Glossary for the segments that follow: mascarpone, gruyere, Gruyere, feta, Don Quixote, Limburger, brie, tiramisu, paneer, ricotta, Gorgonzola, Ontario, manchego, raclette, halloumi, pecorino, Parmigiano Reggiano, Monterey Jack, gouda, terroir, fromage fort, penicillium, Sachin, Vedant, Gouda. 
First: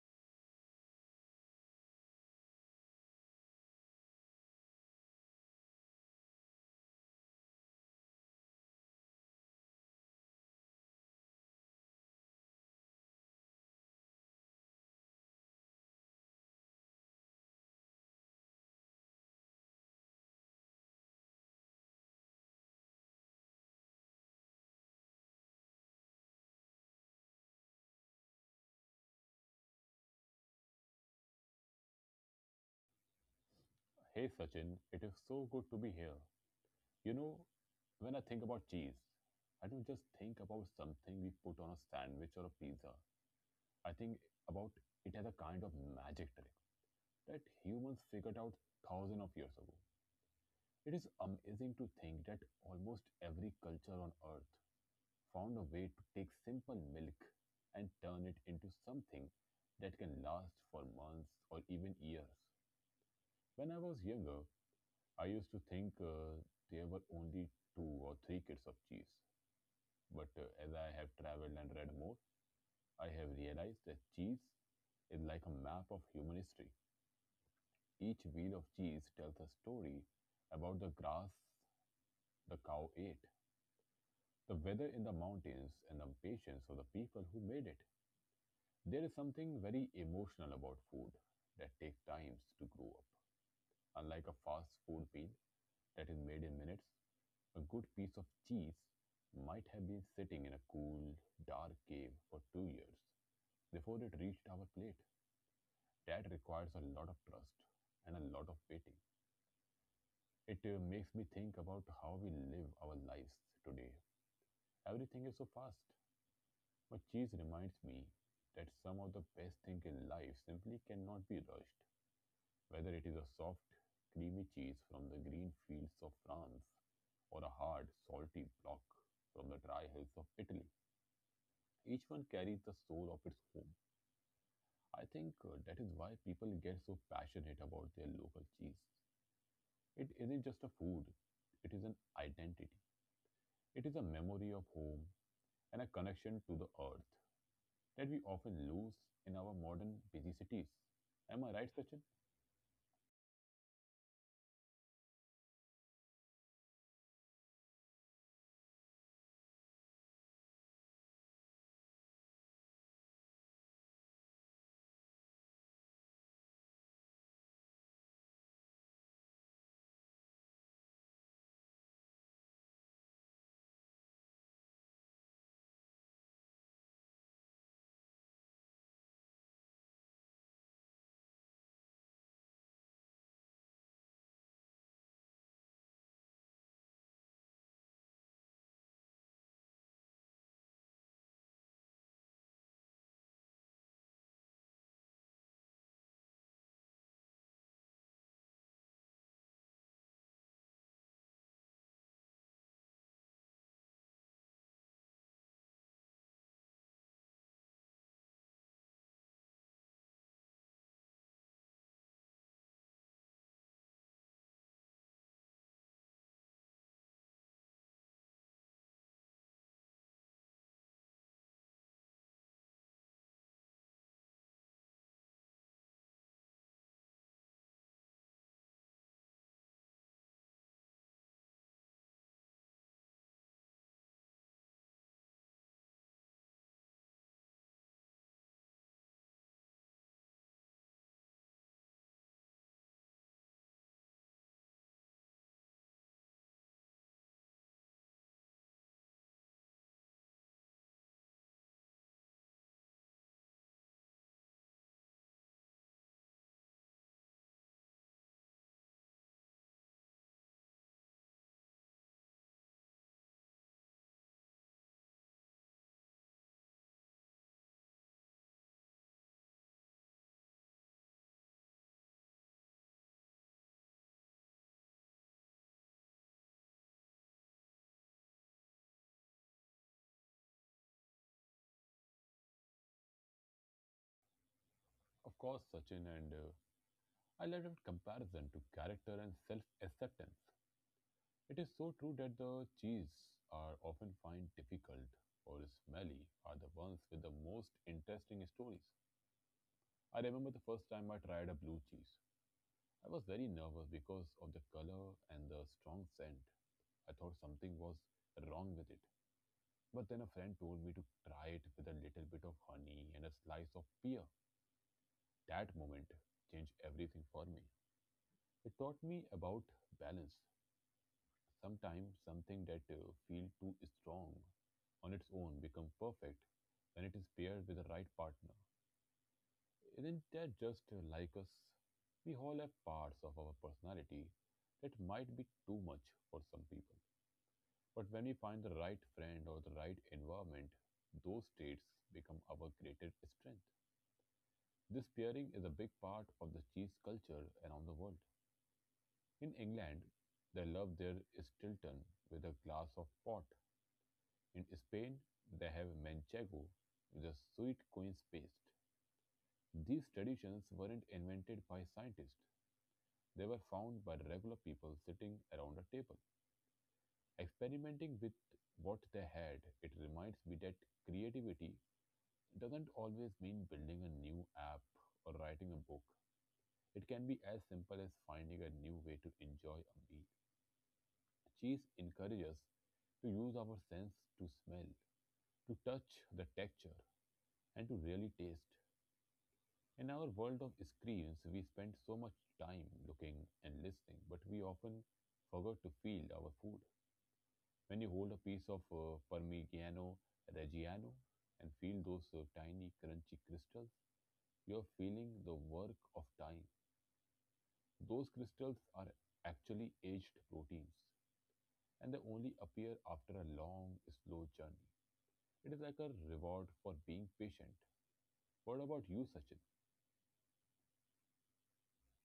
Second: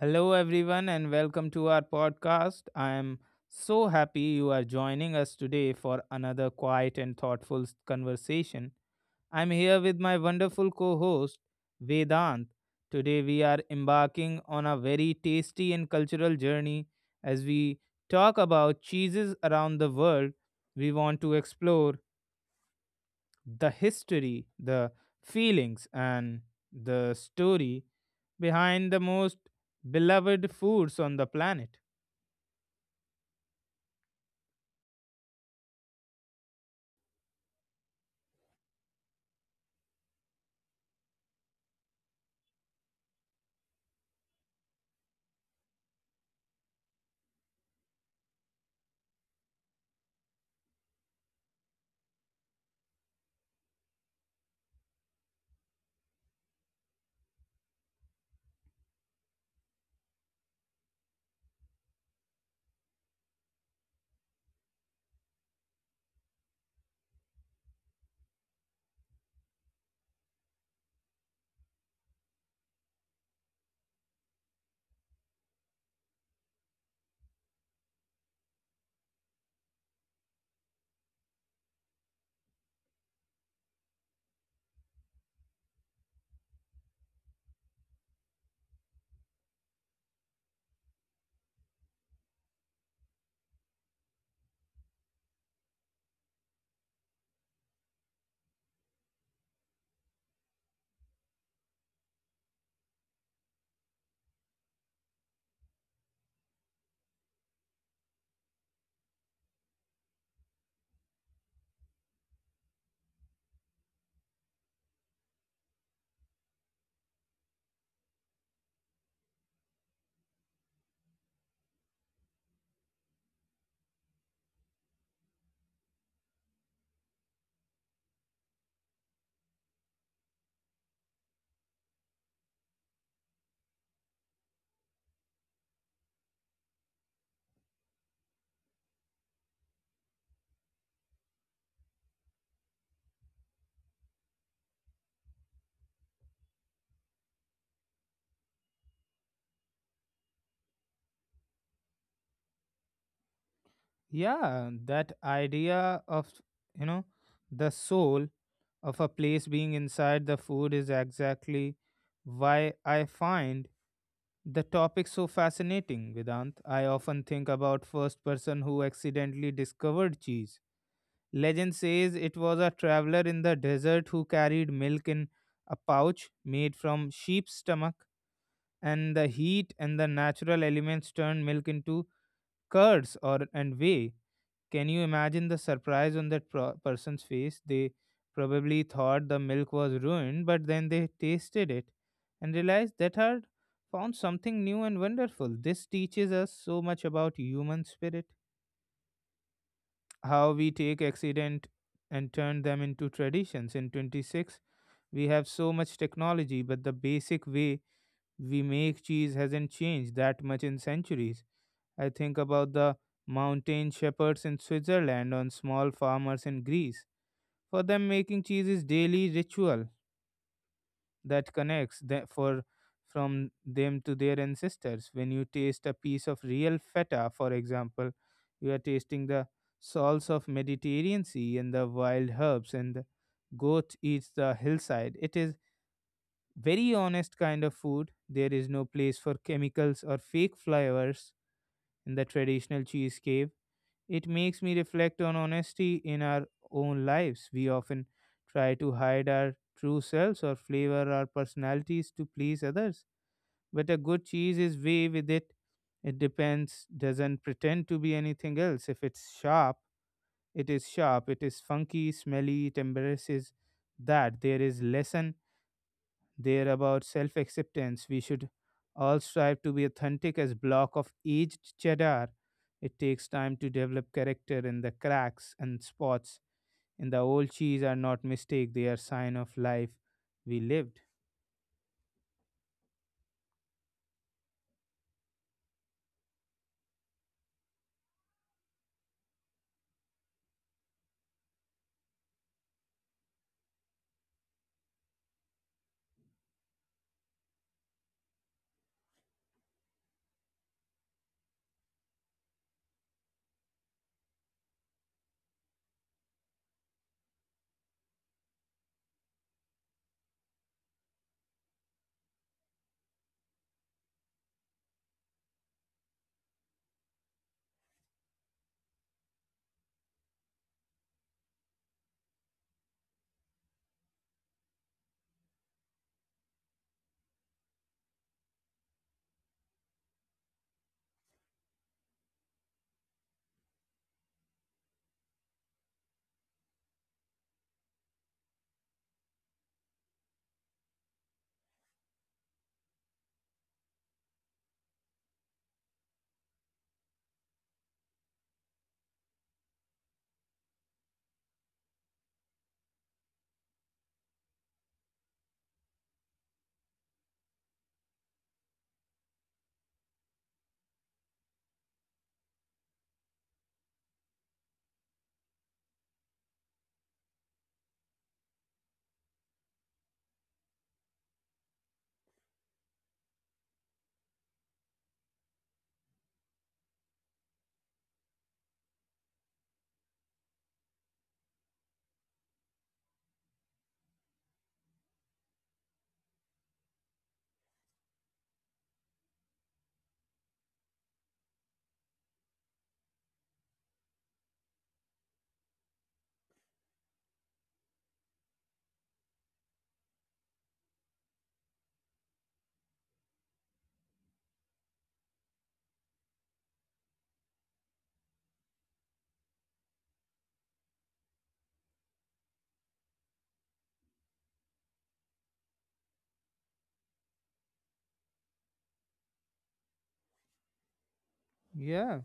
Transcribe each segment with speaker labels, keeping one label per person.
Speaker 1: Hello, everyone, and welcome to our podcast. I am so happy you are joining us today for another quiet and thoughtful conversation. I'm here with my wonderful co host, Vedant. Today, we are embarking on a very tasty and cultural journey as we talk about cheeses around the world. We want to explore the history, the feelings, and the story behind the most beloved foods on the planet.
Speaker 2: Hey Sachin, it is so good to be here. You know, when I think about cheese, I don't just think about something we put on a sandwich or a pizza. I think about it as a kind of magic trick that humans figured out thousands of years ago. It is amazing to think that almost every culture on earth found a way to take simple milk and turn it into something that can last for months or even years. When I was younger, I used to think there were only two or three kinds of cheese, but as I have traveled and read more, I have realized that cheese is like a map of human history. Each wheel of cheese tells a story about the grass the cow ate, the weather in the mountains, and the patience of the people who made it. There is something very emotional about food that takes times to grow up. Unlike a fast food meal that is made in minutes, a good piece of cheese might have been sitting in a cool, dark cave for 2 years before it reached our plate. That requires a lot of trust and a lot of waiting. It makes me think about how we live our lives today. Everything is so fast, but cheese reminds me that some of the best things in life simply cannot be rushed, whether it is a soft, creamy cheese from the green fields of France or a hard, salty block from the dry hills of Italy. Each one carries the soul of its home. I think that is why people get so passionate about their local cheese. It isn't just a food, it is an identity. It is a memory of home and a connection to the earth that we often lose in our modern busy cities. Am I right, Sachin?
Speaker 1: Yeah, that idea of, you know, the soul of a place being inside the food is exactly why I find the topic so fascinating, Vedant. I often think about first person who accidentally discovered cheese. Legend says it was a traveler in the desert who carried milk in a pouch made from sheep's stomach, and the heat and the natural elements turned milk into curds or and whey. Can you imagine the surprise on that person's face? They probably thought the milk was ruined, but then they tasted it and realized that had found something new and wonderful. This teaches us so much about human spirit, how we take accident and turn them into traditions. In 26, we have so much technology, but the basic way we make cheese hasn't changed that much in centuries. I think about the mountain shepherds in Switzerland on small farmers in Greece. For them, making cheese is daily ritual that connects the, for from them to their ancestors. When you taste a piece of real feta, for example, you are tasting the salts of Mediterranean Sea and the wild herbs and the goat eats the hillside. It is very honest kind of food. There is no place for chemicals or fake flavors in the traditional cheesecake. It makes me reflect on honesty in our own lives. We often try to hide our true selves or flavor our personalities to please others. But a good cheese is way with it. It depends, doesn't pretend to be anything else. If it's sharp. It is funky, smelly, it embarrasses that. There is lesson they're about self acceptance. We should all strive to be authentic as block of aged cheddar. It takes time to develop character and the cracks and spots in the old cheese are not mistake, they are sign of life we lived.
Speaker 2: Of course, Sachin, and I love comparison to character and self acceptance. It is so true that the cheese are often find difficult or smelly are the ones with the most interesting stories. I remember the first time I tried a blue cheese. I was very nervous because of the color and the strong scent. I thought something was wrong with it. But then a friend told me to try it with a little bit of honey and a slice of pear. That moment changed everything for me. It taught me about balance. Sometimes something that feel too strong on its own becomes perfect when it is paired with the right partner. Isn't that just like us? We all have parts of our personality that might be too much for some people. But when we find the right friend or the right environment, those traits become our greatest strength. This pairing is a big part of the cheese culture around the world. In England, they love their Stilton with a glass of port. In Spain, they have manchego, the sweet queen's paste. These traditions weren't invented by scientists. They were found by regular people sitting around a table, experimenting with what they had. It reminds me that creativity doesn't always mean building a new app or writing a book. It can be as simple as finding a new way to enjoy a meal. Cheese encourages us to use our sense to smell, to touch the texture, and to really taste. In our world of screens, we spend so much time looking and listening, but we often forget to feel our food. When you hold a piece of Parmigiano Reggiano and feel those tiny crunchy crystals, you're feeling the work of time. Those crystals are actually aged proteins, and they only appear after a long, slow journey. It is like a reward for being patient. What about you, Sachin?
Speaker 1: Yeah.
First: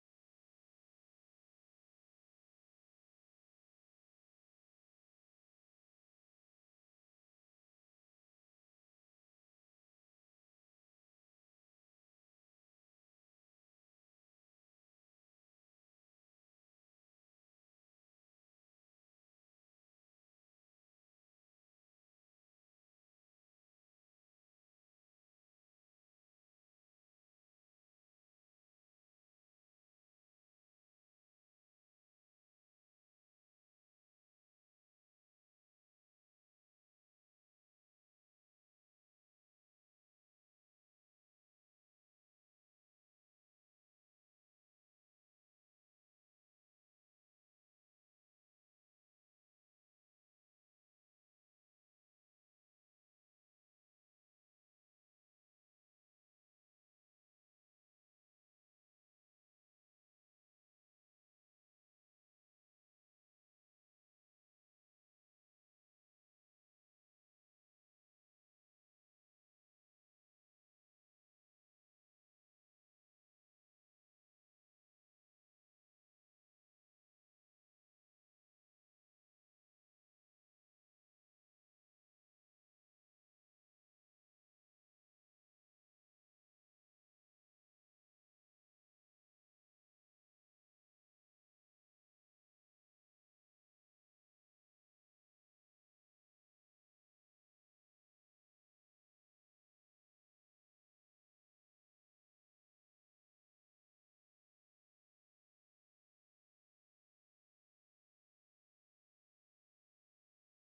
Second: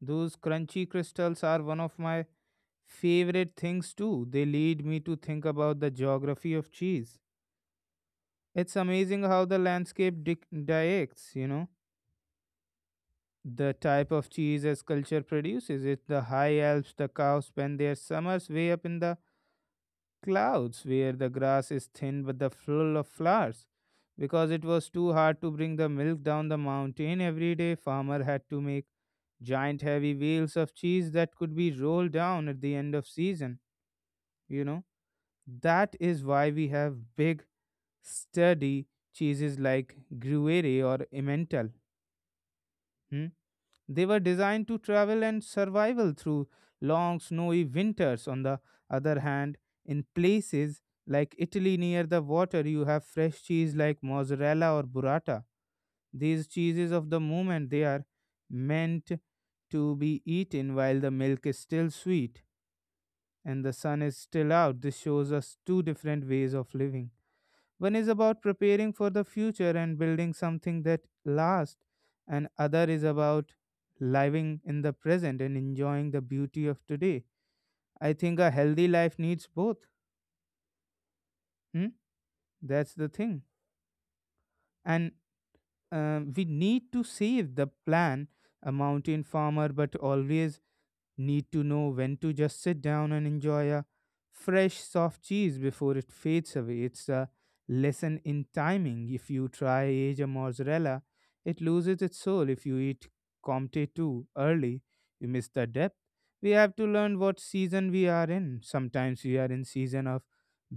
Speaker 1: Those crunchy crystals are one of my favorite things too. They lead me to think about the geography of cheese. It's amazing how the landscape directs. You know. The type of cheese as culture produces it, the high Alps, the cows spend their summers way up in the clouds where the grass is thin but the full of flowers. Because it was too hard to bring the milk down the mountain every day, farmer had to make giant heavy wheels of cheese that could be rolled down at the end of season you know that is why we have big sturdy cheeses like gruyere or emmental. Hmm? They were designed to travel and survival through long snowy winters. On the other hand, in places like Italy near the water, you have fresh cheese like mozzarella or burrata. These cheeses of the moment, they are meant to be eaten while the milk is still sweet and the sun is still out. This shows us two different ways of living. One is about preparing for the future and building something that lasts, and other is about living in the present and enjoying the beauty of today. I think a healthy life needs both. Hmm? That's the thing. And we need to save the plan, a mountain farmer, but always need to know when to just sit down and enjoy a fresh, soft cheese before it fades away. It's a lesson in timing. If you try aged mozzarella, it loses its soul. If you eat Comte too early, you miss the depth. We have to learn what season we are in. Sometimes we are in season of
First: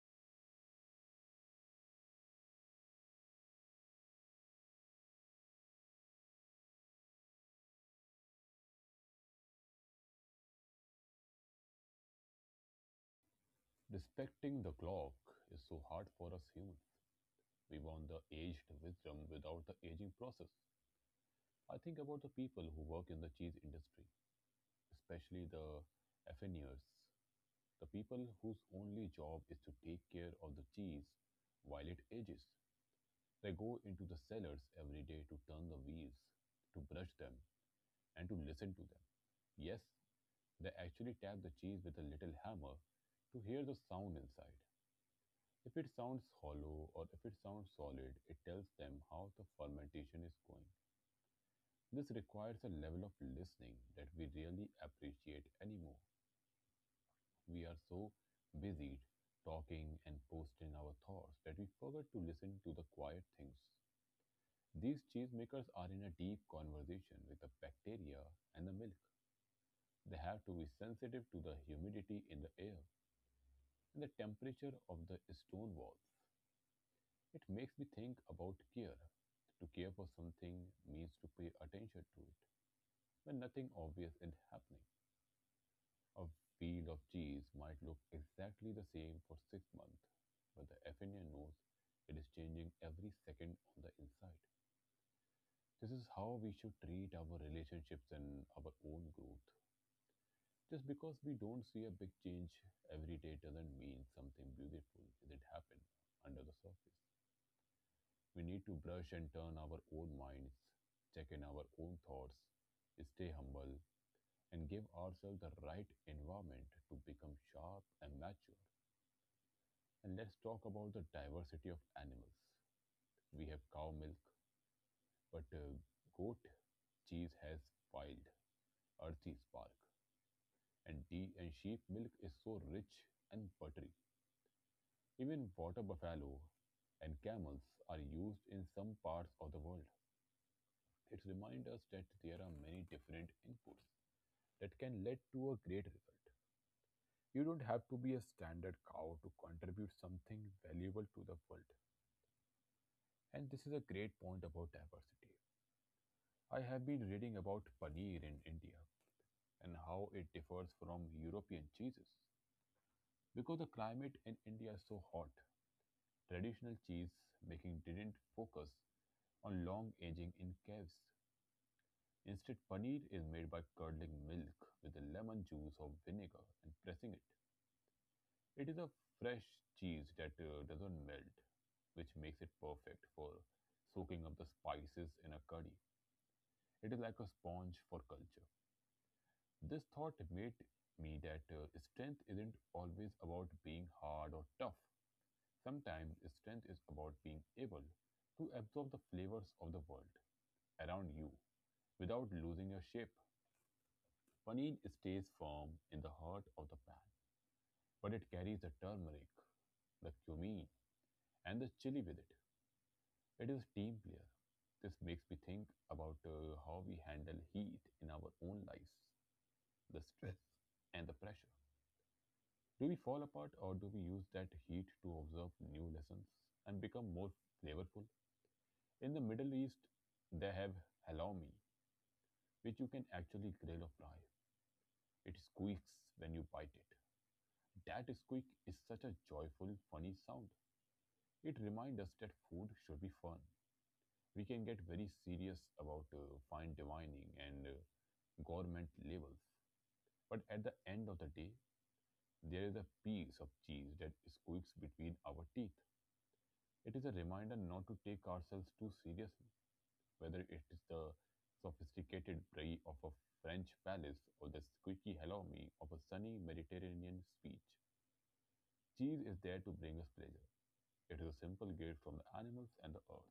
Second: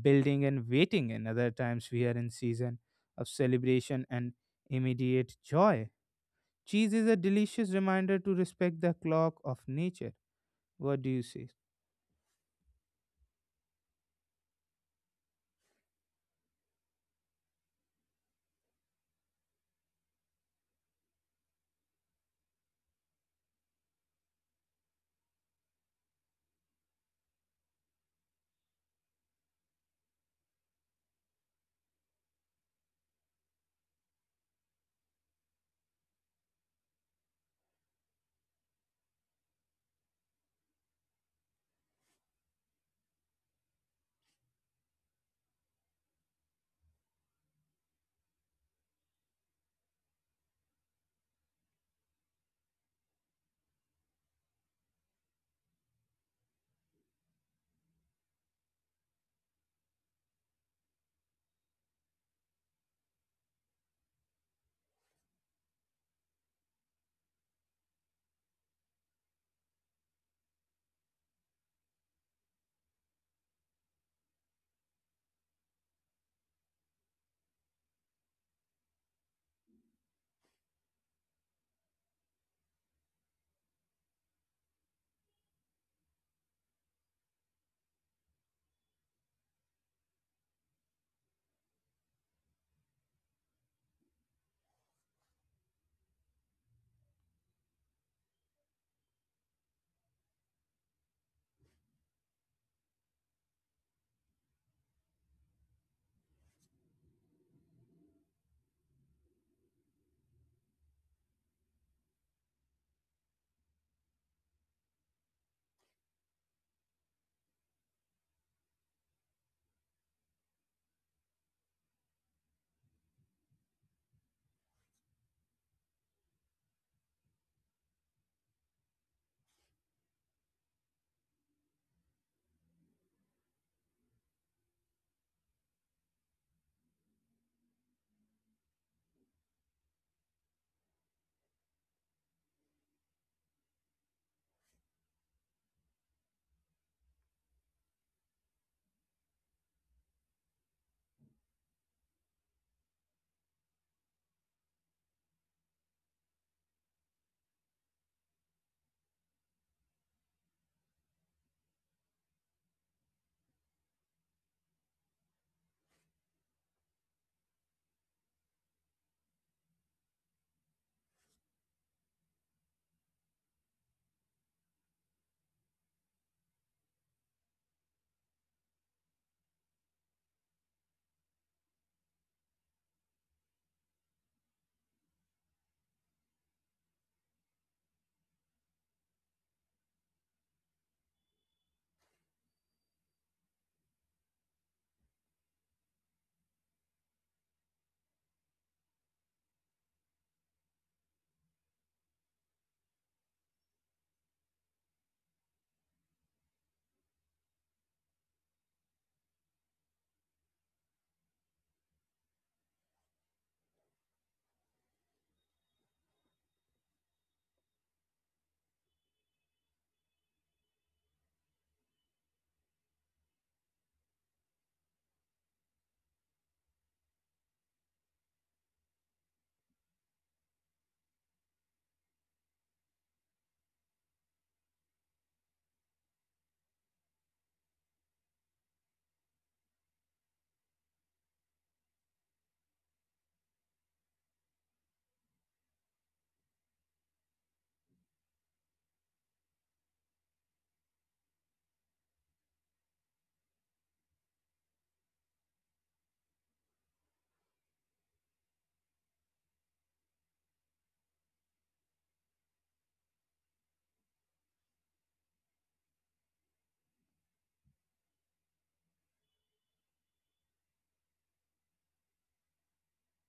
Speaker 1: building and waiting, and other times we are in season of celebration and immediate joy. Cheese is a delicious reminder to respect the clock of nature. What do you say?
Speaker 2: Respecting the clock is so hard for us humans. We want the aged wisdom without the aging process. I think about the people who work in the cheese industry, especially the affineurs, the people whose only job is to take care of the cheese while it ages. They go into the cellars every day to turn the wheels, to brush them, and to listen to them. Yes, they actually tap the cheese with a little hammer to hear the sound inside. If it sounds hollow or if it sounds solid, it tells them how the fermentation is going. This requires a level of listening that we really appreciate anymore. We are so busy talking and posting our thoughts that we forget to listen to the quiet things. These cheesemakers are in a deep conversation with the bacteria and the milk. They have to be sensitive to the humidity in the air and the temperature of the stone walls. It makes me think about care. To care for something means to pay attention to it when nothing obvious is happening. A field of cheese might look exactly the same for 6 months, but the Athenian knows it is changing every second on the inside. This is how we should treat our relationships and our own growth. Just because we don't see a big change every day doesn't mean something beautiful didn't happen under the surface. We need to brush and turn our own minds, check in our own thoughts, stay humble, and give ourselves the right environment to become sharp and mature. And let's talk about the diversity of animals. We have cow milk, but goat cheese has wild, earthy spark, and sheep milk is so rich and buttery. Even water buffalo and camels are used in some parts of the world. It reminds us that there are many different inputs that can lead to a great result. You don't have to be a standard cow to contribute something valuable to the world. And this is a great point about diversity. I have been reading about paneer in India and how it differs from European cheeses. Because the climate in India is so hot, traditional cheese making didn't focus on long aging in caves. Instead, paneer is made by curdling milk with the lemon juice or vinegar and pressing it. It is a fresh cheese that doesn't melt, which makes it perfect for soaking up the spices in a curry. It is like a sponge for culture. This thought made me that strength isn't always about being hard or tough. Sometimes strength is about being able to absorb the flavors of the world around you without losing your shape. Paneer stays firm in the heart of the pan, but it carries the turmeric, the cumin, and the chili with it. It is a team player. This makes me think about how we handle heat in our own lives, the stress and the pressure. Do we fall apart or do we use that heat to observe new lessons and become more flavorful? In the Middle East, they have halloumi, which you can actually grill or fry. It squeaks when you bite it. That squeak is such a joyful, funny sound. It reminds us that food should be fun. We can get very serious about fine dining and government labels. But at the end of the day, there is a piece of cheese that squeaks between our teeth. It is a reminder not to take ourselves too seriously, whether it is the sophisticated brie of a French palace or the squeaky hello me of a sunny Mediterranean beach. Cheese is there to bring us pleasure. It is a simple gift from the animals and the earth.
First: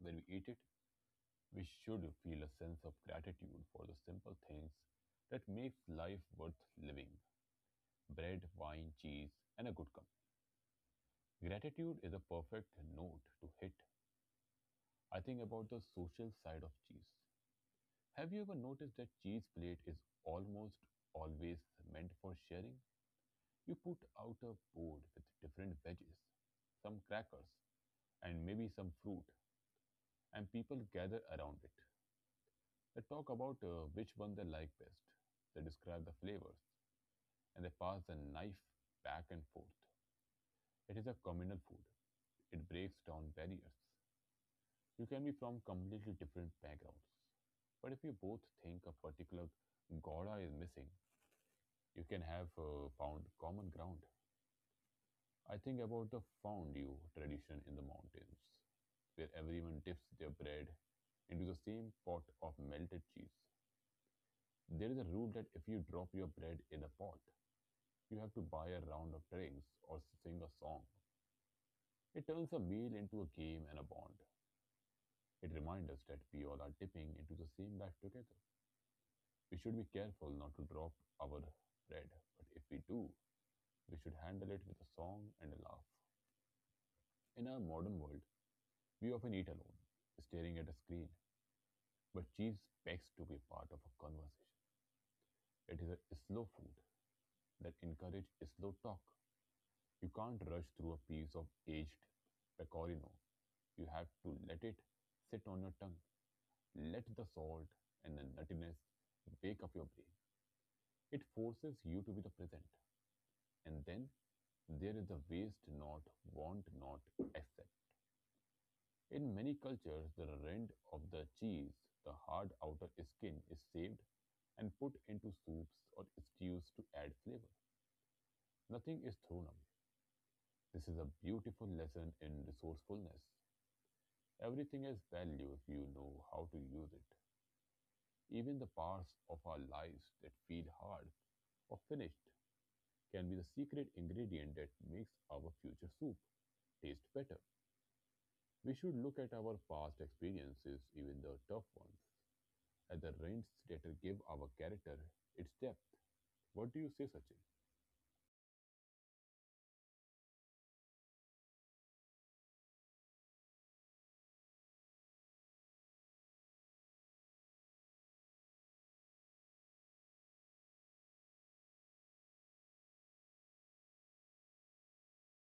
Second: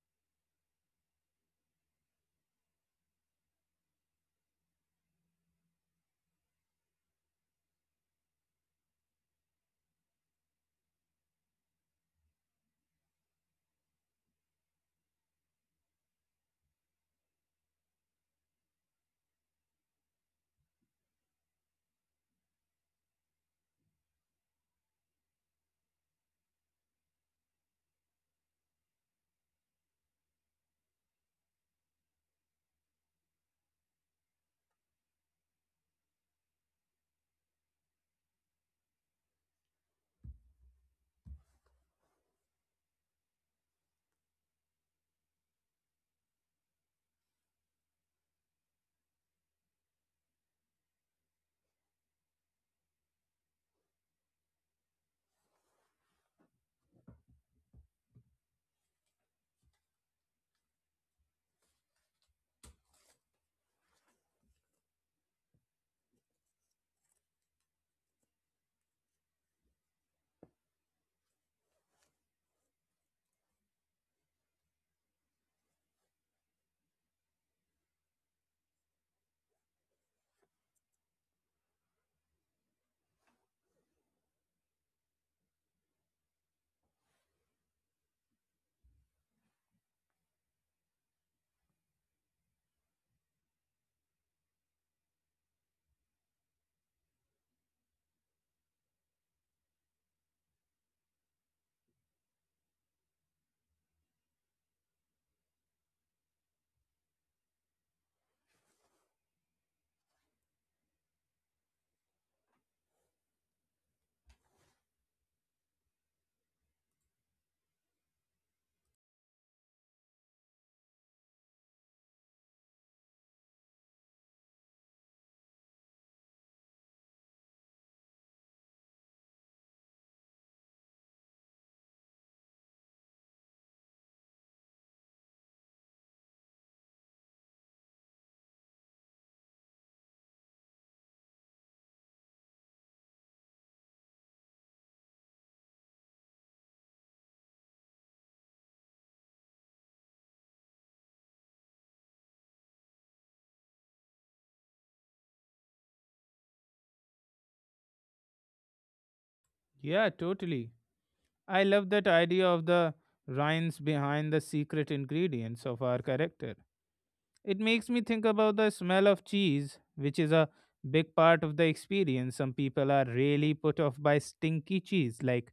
Speaker 2: When we eat it, we should feel a sense of gratitude for the simple things that makes life worth living: bread, wine, cheese, and a good company. Gratitude is a perfect note to hit. I think about the social side of cheese. Have you ever noticed that cheese plate is almost always meant for sharing? You put out a board with different veggies, some crackers, and maybe some fruit, and people gather around it. They talk about which one they like best. They describe the flavors, and they pass the knife back and forth. It is a communal food. It breaks down barriers. You can be from completely different backgrounds, but if you both think a particular gouda is missing, you can have found common ground. I think about the fondue tradition in the mountains, where everyone dips their bread into the same pot of melted cheese. There is a rule that if you drop your bread in a pot, you have to buy a round of drinks or sing a song. It turns a meal into a game and a bond. It reminds us that we all are dipping into the same life together. We should be careful not to drop our bread, but if we do, we should handle it with a song and a laugh. In our modern world, we often eat alone, staring at a screen, but cheese begs to be part of a conversation. It is a slow food that encourages slow talk. You can't rush through a piece of aged pecorino. You have to let it sit on your tongue. Let the salt and the nuttiness wake up your brain. It forces you to be the present. And then there is the waste not, want not, accept. In many cultures, the rind of the cheese, the hard outer skin, is saved and put into soups or stews to add flavor. Nothing is thrown away. This is a beautiful lesson in resourcefulness. Everything has value if you know how to use it. Even the parts of our lives that feel hard or finished can be the secret ingredient that makes our future soup taste better. We should look at our past experiences, even the tough ones, and the range theatre give our character its depth. What do you say, Sachin?
Speaker 1: Yeah, totally. I love that idea of the rhymes behind the secret ingredients of our character. It makes me think about the smell of cheese, which is a big part of the experience. Some people are really put off by stinky cheese, like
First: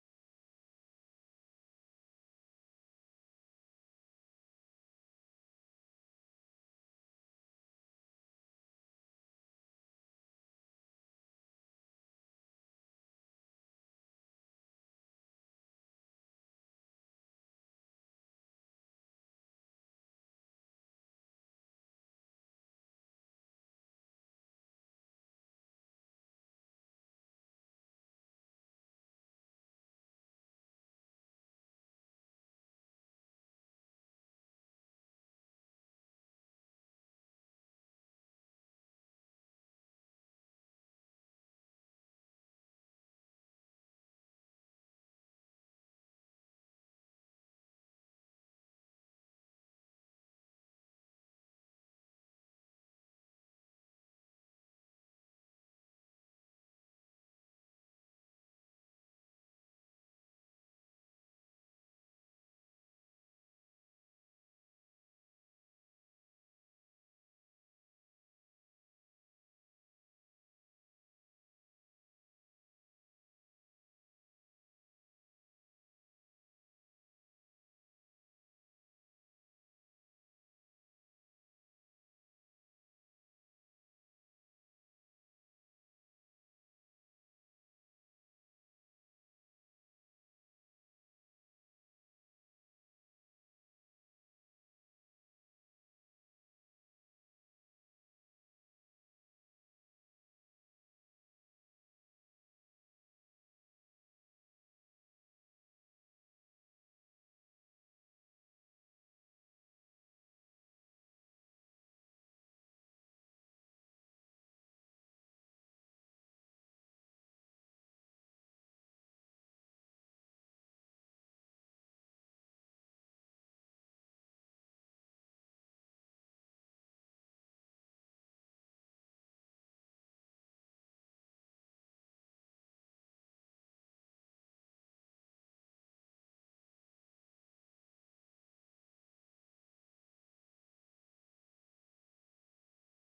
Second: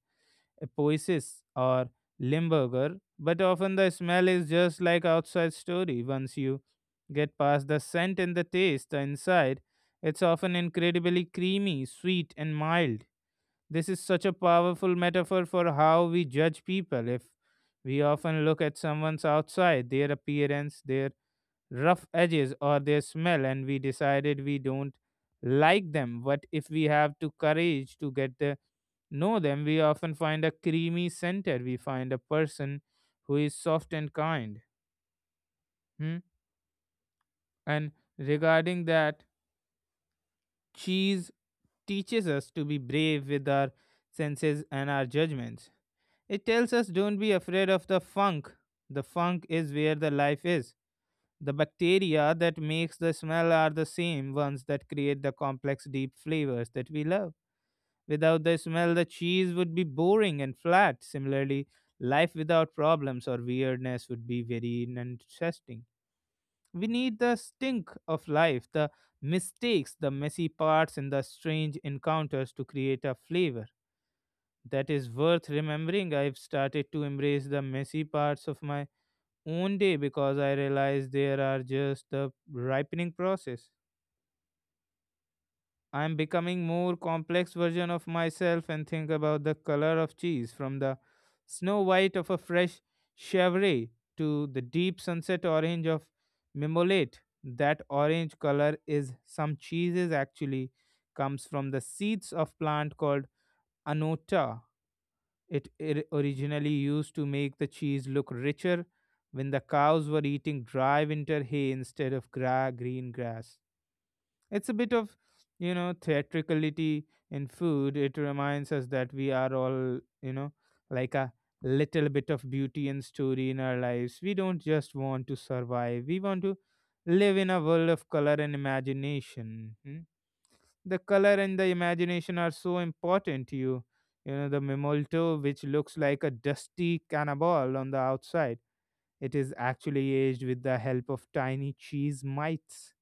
Speaker 1: Epoisis or Limburger, but often the smell is just like outside story. Once you get past the scent and the taste, the inside, it's often incredibly creamy, sweet, and mild. This is such a powerful metaphor for how we judge people. If we often look at someone's outside, their appearance, their rough edges, or their smell, and we decided we don't like them. But if we have to courage to get to know them, we often find a creamy center. We find a person who is soft and kind. Hmm? And regarding that, cheese teaches us to be brave with our senses and our judgments. It tells us don't be afraid of the funk. The funk is where the life is. The bacteria that makes the smell are the same ones that create the complex deep flavors that we love. Without the smell, the cheese would be boring and flat. Similarly, life without problems or weirdness would be very uninteresting. We need the stink of life, the mistakes, the messy parts, and the strange encounters to create a flavor that is worth remembering. I've started to embrace the messy parts of my own day because I realize there are just the ripening process. I'm becoming more complex version of myself and think about the color of cheese from the snow white of a fresh chevre to the deep sunset orange of mimolate. That orange color is some cheeses actually comes from the seeds of plant called anota. It originally used to make the cheese look richer when the cows were eating dry winter hay instead of green grass. It's a bit of theatricality in food. It reminds us that we are all like a little bit of beauty and story in our lives. We don't just want to survive, we want to live in a world of color and imagination. Hmm? The color and the imagination are so important to you. You know the memolto, which looks like a dusty cannibal on the outside, it is actually aged with the help of tiny cheese mites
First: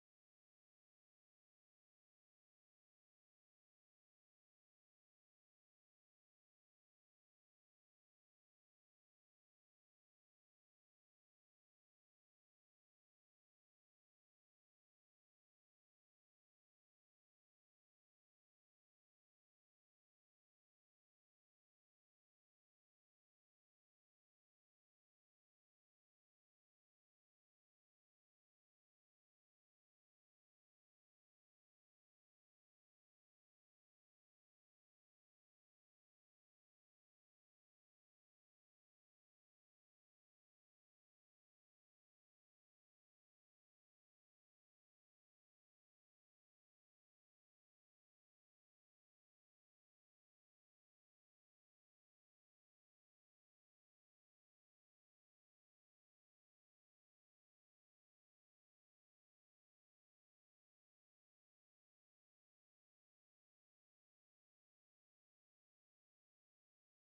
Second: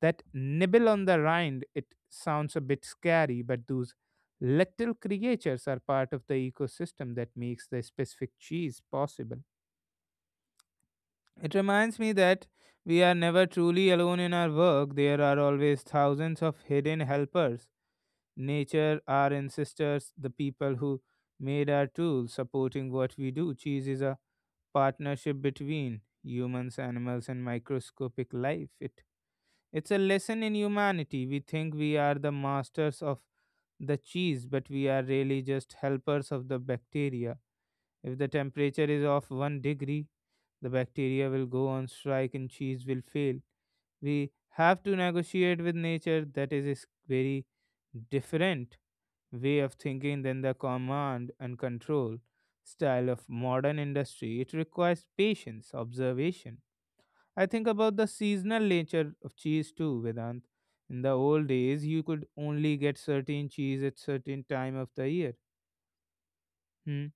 Speaker 1: that nibble on the rind. It sounds a bit scary, but those little creatures are part of the ecosystem that makes the specific cheese possible. It reminds me that we are never truly alone in our work. There are always thousands of hidden helpers. Nature, our ancestors, the people who made our tools, supporting what we do. Cheese is a partnership between humans, animals, and microscopic life. It's a lesson in humanity. We think we are the masters of the cheese, but we are really just helpers of the bacteria. If the temperature is off one degree, the bacteria will go on strike and cheese will fail. We have to negotiate with nature. That is a very different way of thinking than the command and control style of modern industry. It requires patience, observation. I think about the seasonal nature of cheese too, Vedant. In the old days, you could only get certain cheese at certain time of the year. Hmm.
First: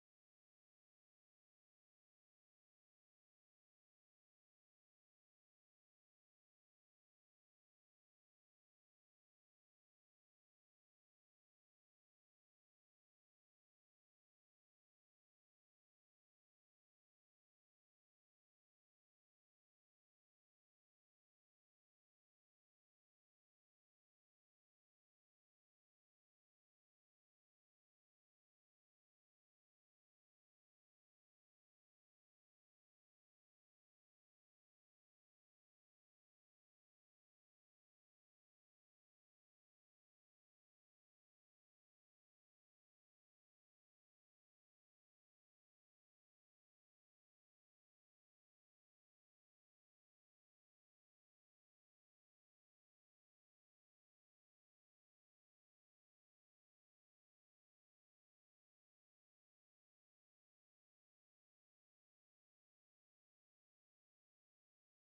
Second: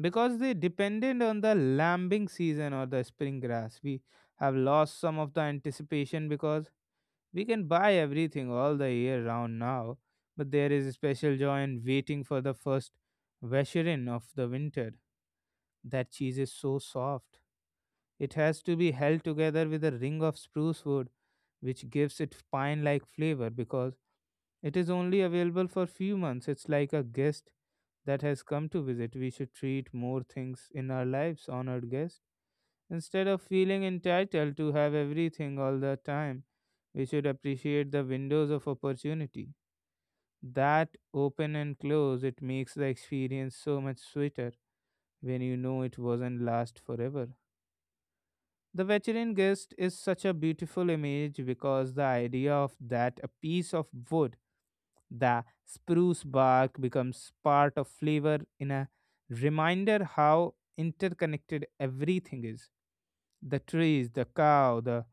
Speaker 1: Because they depended on the lambing season or the spring grass. We have lost some of the anticipation because we can buy everything all the year round now, but there is a special joy in waiting for the first vesherin of the winter. That cheese is so soft. It has to be held together with a ring of spruce wood, which gives it pine like flavor because it is only available for few months. It's like a guest that has come to visit. We should treat more things in our lives, honored guest. Instead of feeling entitled to have everything all the time, we should appreciate the windows of opportunity. That open and close, it makes the experience so much sweeter when you know it wasn't last forever. The veteran guest is such a beautiful image because the idea of that a piece of wood, the spruce bark, becomes part of flavor in a reminder how interconnected everything is. The trees, the cow, the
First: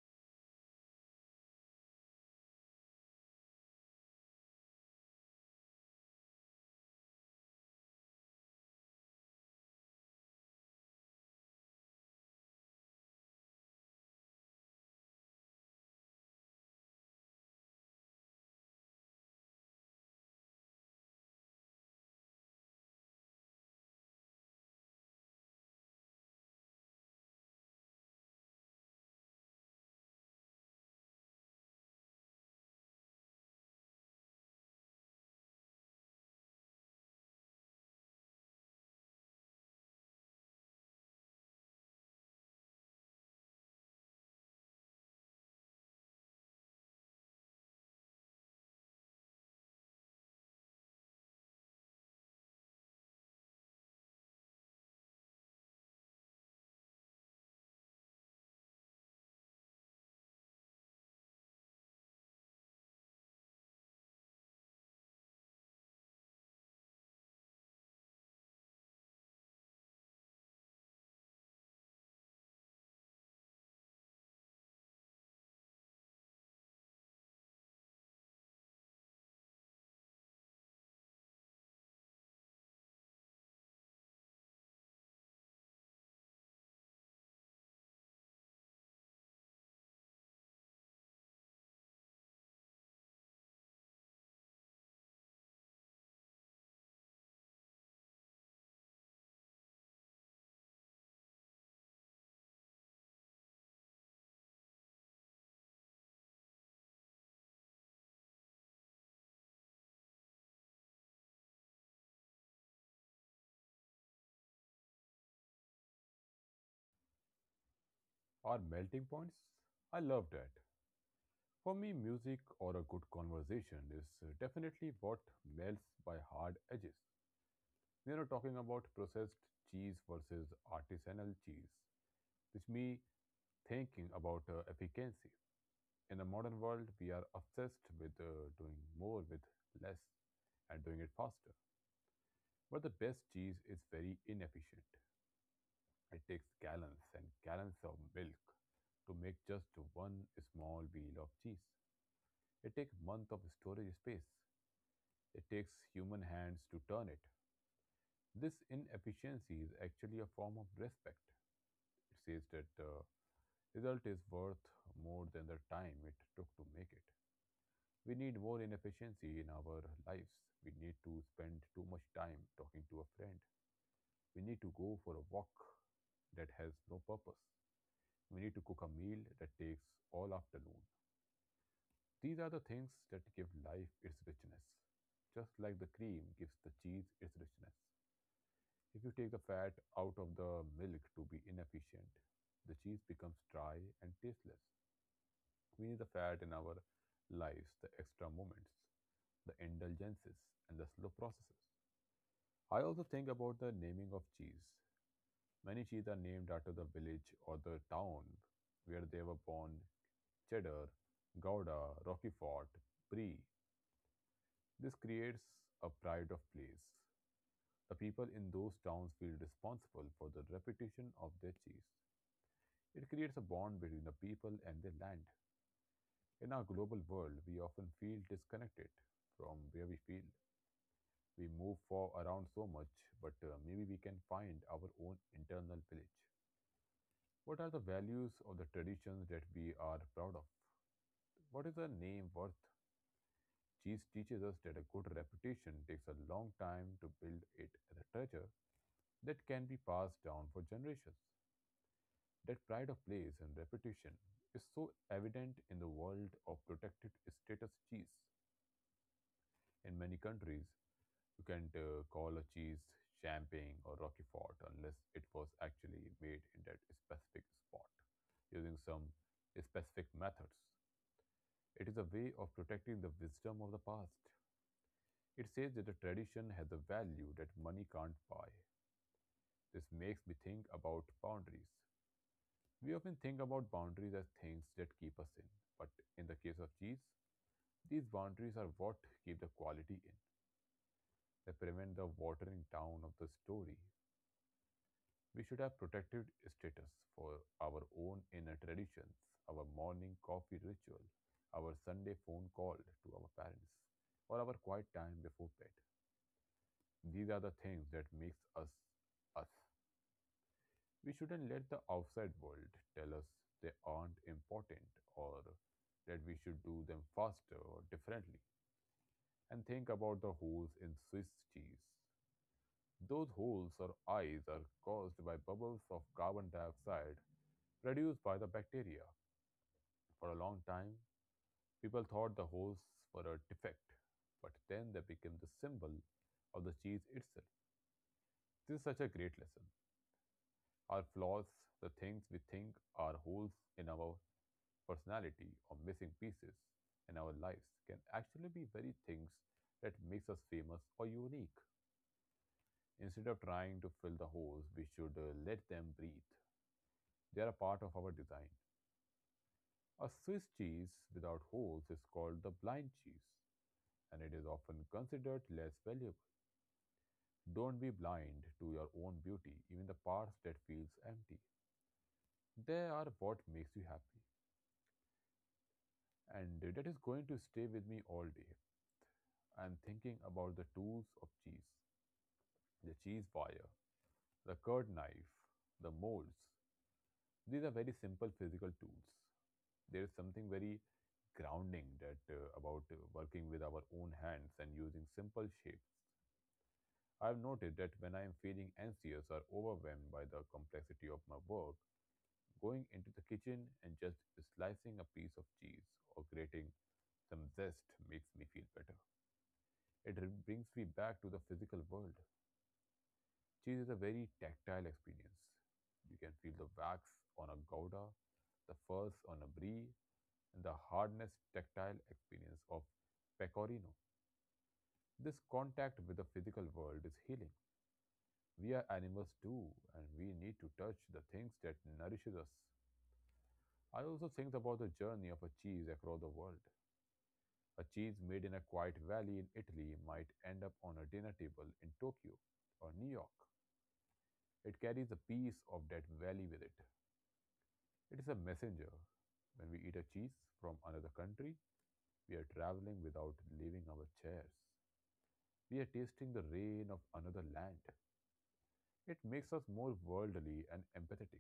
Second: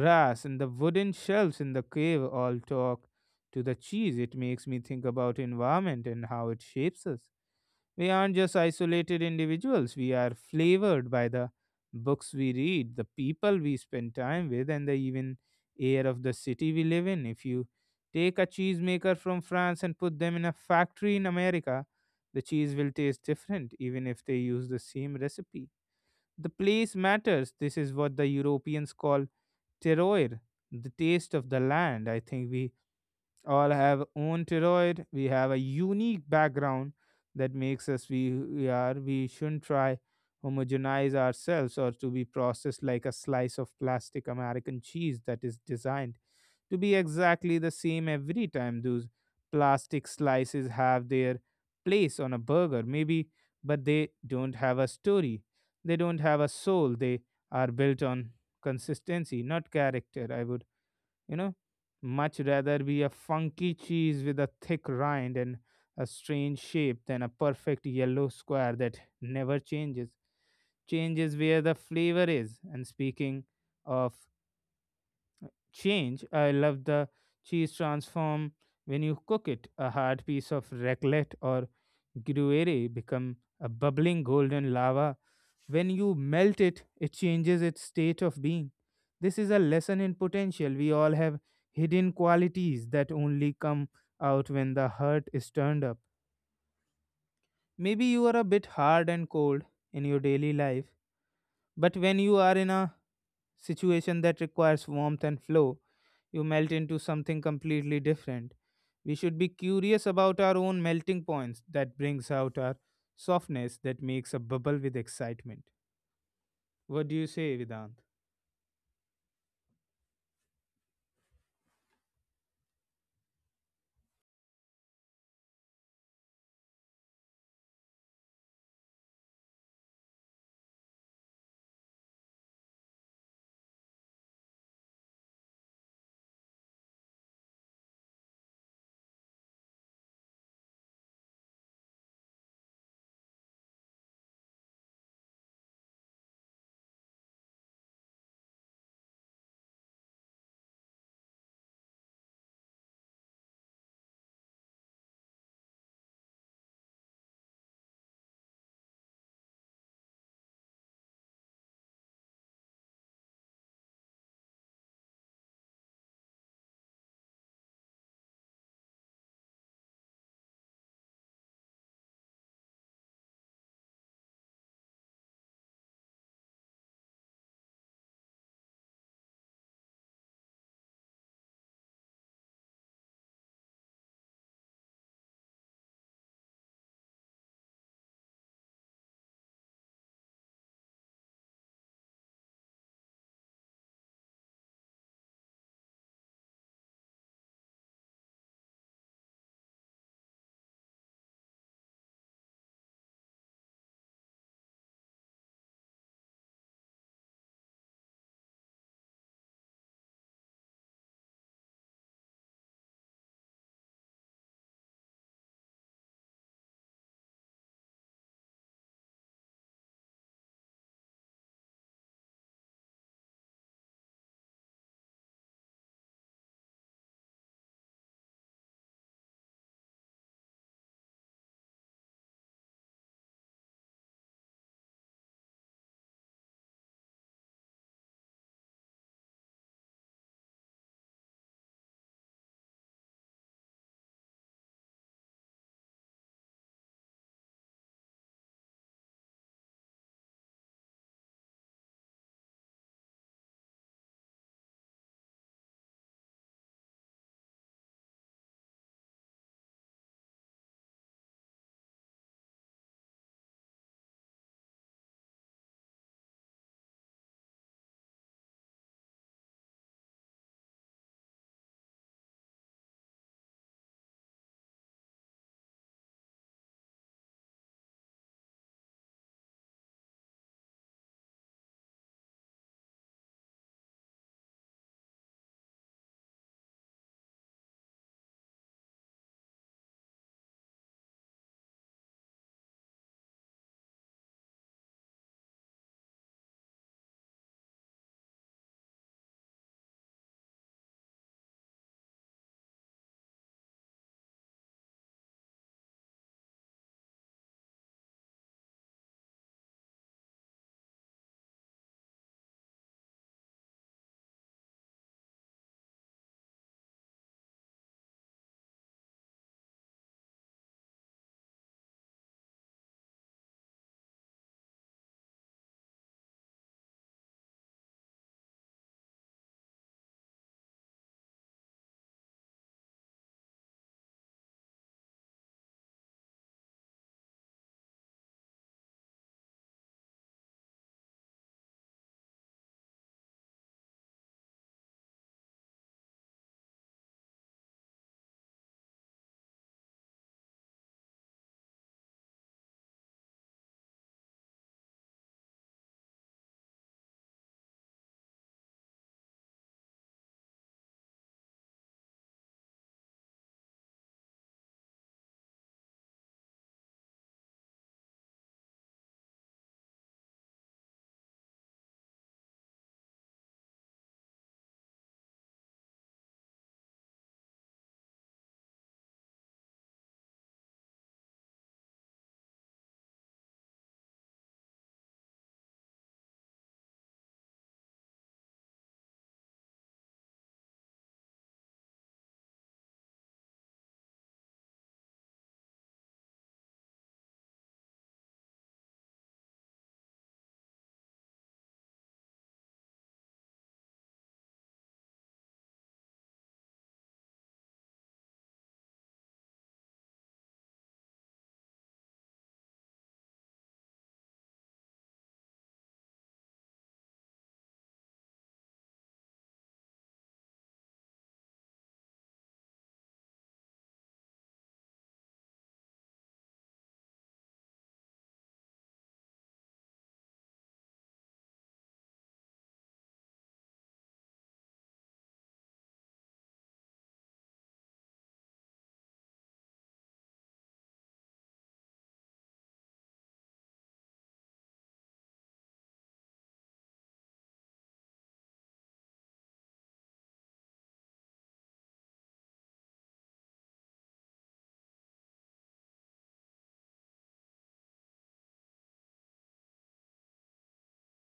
Speaker 1: grass, and the wooden shelves in the cave all talk to the cheese. It makes me think about environment and how it shapes us. We aren't just isolated individuals, we are flavored by the books we read, the people we spend time with, and the even air of the city we live in. If you take a cheesemaker from France and put them in a factory in America, the cheese will taste different, even if they use the same recipe. The place matters. This is what the Europeans call terroir, the taste of the land. I think we all have own thyroid. We have a unique background that makes us we are. We shouldn't try homogenize ourselves or to be processed like a slice of plastic American cheese that is designed to be exactly the same every time. Those plastic slices have their place on a burger, maybe, but they don't have a story. They don't have a soul. They are built on consistency, not character. I would you know much rather be a funky cheese with a thick rind and a strange shape than a perfect yellow square that never changes where the flavor is. And speaking of change, I love the cheese transform when you cook it. A hard piece of raclette or Gruere become a bubbling golden lava. When you melt it, it changes its state of being. This is a lesson in potential. We all have hidden qualities that only come out when the heart is turned up. Maybe you are a bit hard and cold in your daily life, but when you are in a situation that requires warmth and flow, you melt into something completely different. We should be curious about our own melting points that brings out our softness that makes a bubble with excitement. What do you say, Vedant?
Speaker 2: Our melting points? I love that. For me, music or a good conversation is definitely what melts by hard edges. We are not talking about processed cheese versus artisanal cheese, which me thinking about efficiency. In the modern world, we are obsessed with doing more with less and doing it faster. But the best cheese is very inefficient. It takes gallons and gallons of milk to make just one small wheel of cheese. It takes months of storage space. It takes human hands to turn it. This inefficiency is actually a form of respect. It says that the result is worth more than the time it took to make it. We need more inefficiency in our lives. We need to spend too much time talking to a friend. We need to go for a walk that has no purpose. We need to cook a meal that takes all afternoon. These are the things that give life its richness, just like the cream gives the cheese its richness. If you take the fat out of the milk to be inefficient, the cheese becomes dry and tasteless. We need the fat in our lives, the extra moments, the indulgences, and the slow processes. I also think about the naming of cheese. Many cheese are named after the village or the town where they were born: cheddar, gouda, roquefort, brie. This creates a pride of place. The people in those towns feel responsible for the reputation of their cheese. It creates a bond between the people and their land. In our global world, we often feel disconnected from where we feel. We move for around so much, but maybe we can find our own internal village. What are the values or the traditions that we are proud of? What is a name worth? Cheese teaches us that a good reputation takes a long time to build it as a treasure that can be passed down for generations. That pride of place and reputation is so evident in the world of protected status cheese. In many countries, you can't call a cheese champagne or roquefort unless it was actually made in that specific spot using some specific methods. It is a way of protecting the wisdom of the past. It says that a tradition has a value that money can't buy. This makes me think about boundaries. We often think about boundaries as things that keep us in, but in the case of cheese, these boundaries are what keep the quality in. They prevent the watering down of the story. We should have protected status for our own inner traditions, our morning coffee ritual, our Sunday phone call to our parents, or our quiet time before bed. These are the things that makes us us. We shouldn't let the outside world tell us they aren't important or that we should do them faster or differently. And think about the holes in Swiss cheese. Those holes or eyes are caused by bubbles of carbon dioxide produced by the bacteria. For a long time, people thought the holes were a defect, but then they became the symbol of the cheese itself. This is such a great lesson. Our flaws, the things we think are holes in our personality, or missing pieces in our lives can actually be very things that makes us famous or unique. Instead of trying to fill the holes, we should let them breathe. They are a part of our design. A Swiss cheese without holes is called the blind cheese, and it is often considered less valuable. Don't be blind to your own beauty, even the parts that feels empty. They are what makes you happy, and that is going to stay with me all day. I am thinking about the tools of cheese: the cheese wire, the curd knife, the molds. These are very simple physical tools. There is something very grounding that about working with our own hands and using simple shapes. I've noted that when I am feeling anxious or overwhelmed by the complexity of my work, going into the kitchen and just slicing a piece of cheese or grating some zest makes me feel better. It brings me back to the physical world. Cheese is a very tactile experience. You can feel the wax on a gouda, the fuzz on a brie, and the hardness tactile experience of pecorino. This contact with the physical world is healing. We are animals too, and we need to touch the things that nourishes us. I also think about the journey of a cheese across the world. A cheese made in a quiet valley in Italy might end up on a dinner table in Tokyo or New York. It carries a piece of that valley with it. It is a messenger. When we eat a cheese from another country, we are traveling without leaving our chairs. We are tasting the rain of another land. It makes us more worldly and empathetic.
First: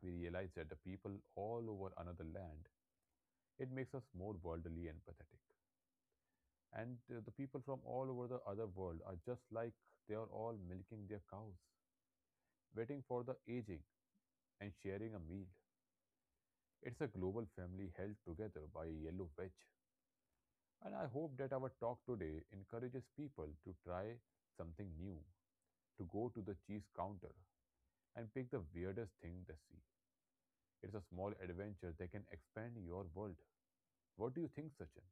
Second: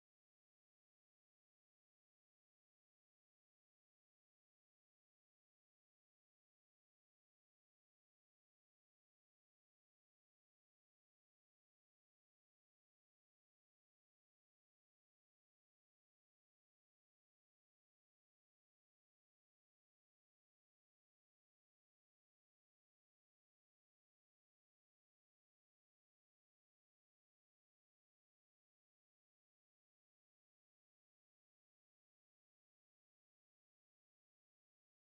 Speaker 2: We realize that the people all over another land, it makes us more worldly and empathetic. And the people from all over the other world are just like they are all milking their cows, waiting for the aging and sharing a meal. It's a global family held together by a yellow wedge. And I hope that our talk today encourages people to try something new, to go to the cheese counter and pick the weirdest thing they see. It's a small adventure that can expand your world. What do you think, Sachin?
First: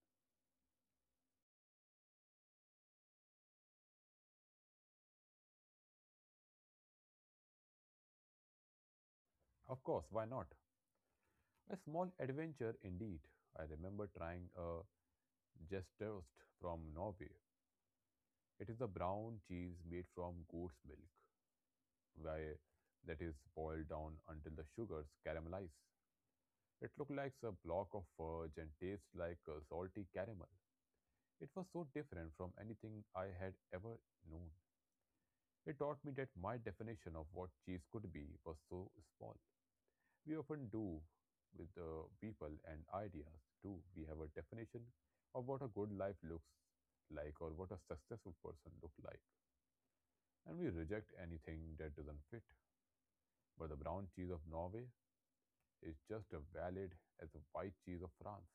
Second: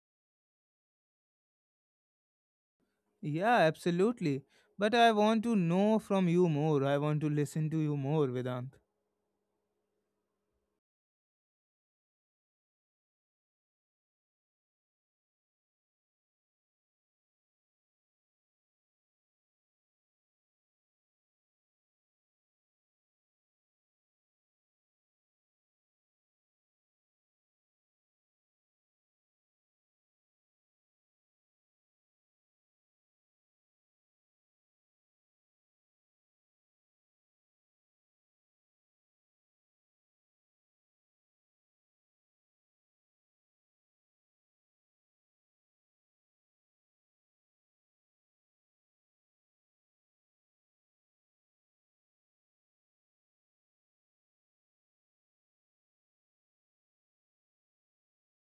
Speaker 1: Yeah, absolutely. But I want to know from you more. I want to listen to you more, Vedant.
Speaker 2: Of course, why not? A small adventure indeed. I remember trying a gestost from Norway. It is a brown cheese made from goat's milk, where that is boiled down until the sugars caramelize. It looked like a block of fudge and tasted like a salty caramel. It was so different from anything I had ever known. It taught me that my definition of what cheese could be was so small. We often do with the people and ideas too. We have a definition of what a good life looks like or what a successful person looks like. And we reject anything that doesn't fit. But the brown cheese of Norway is just as valid as the white cheese of France.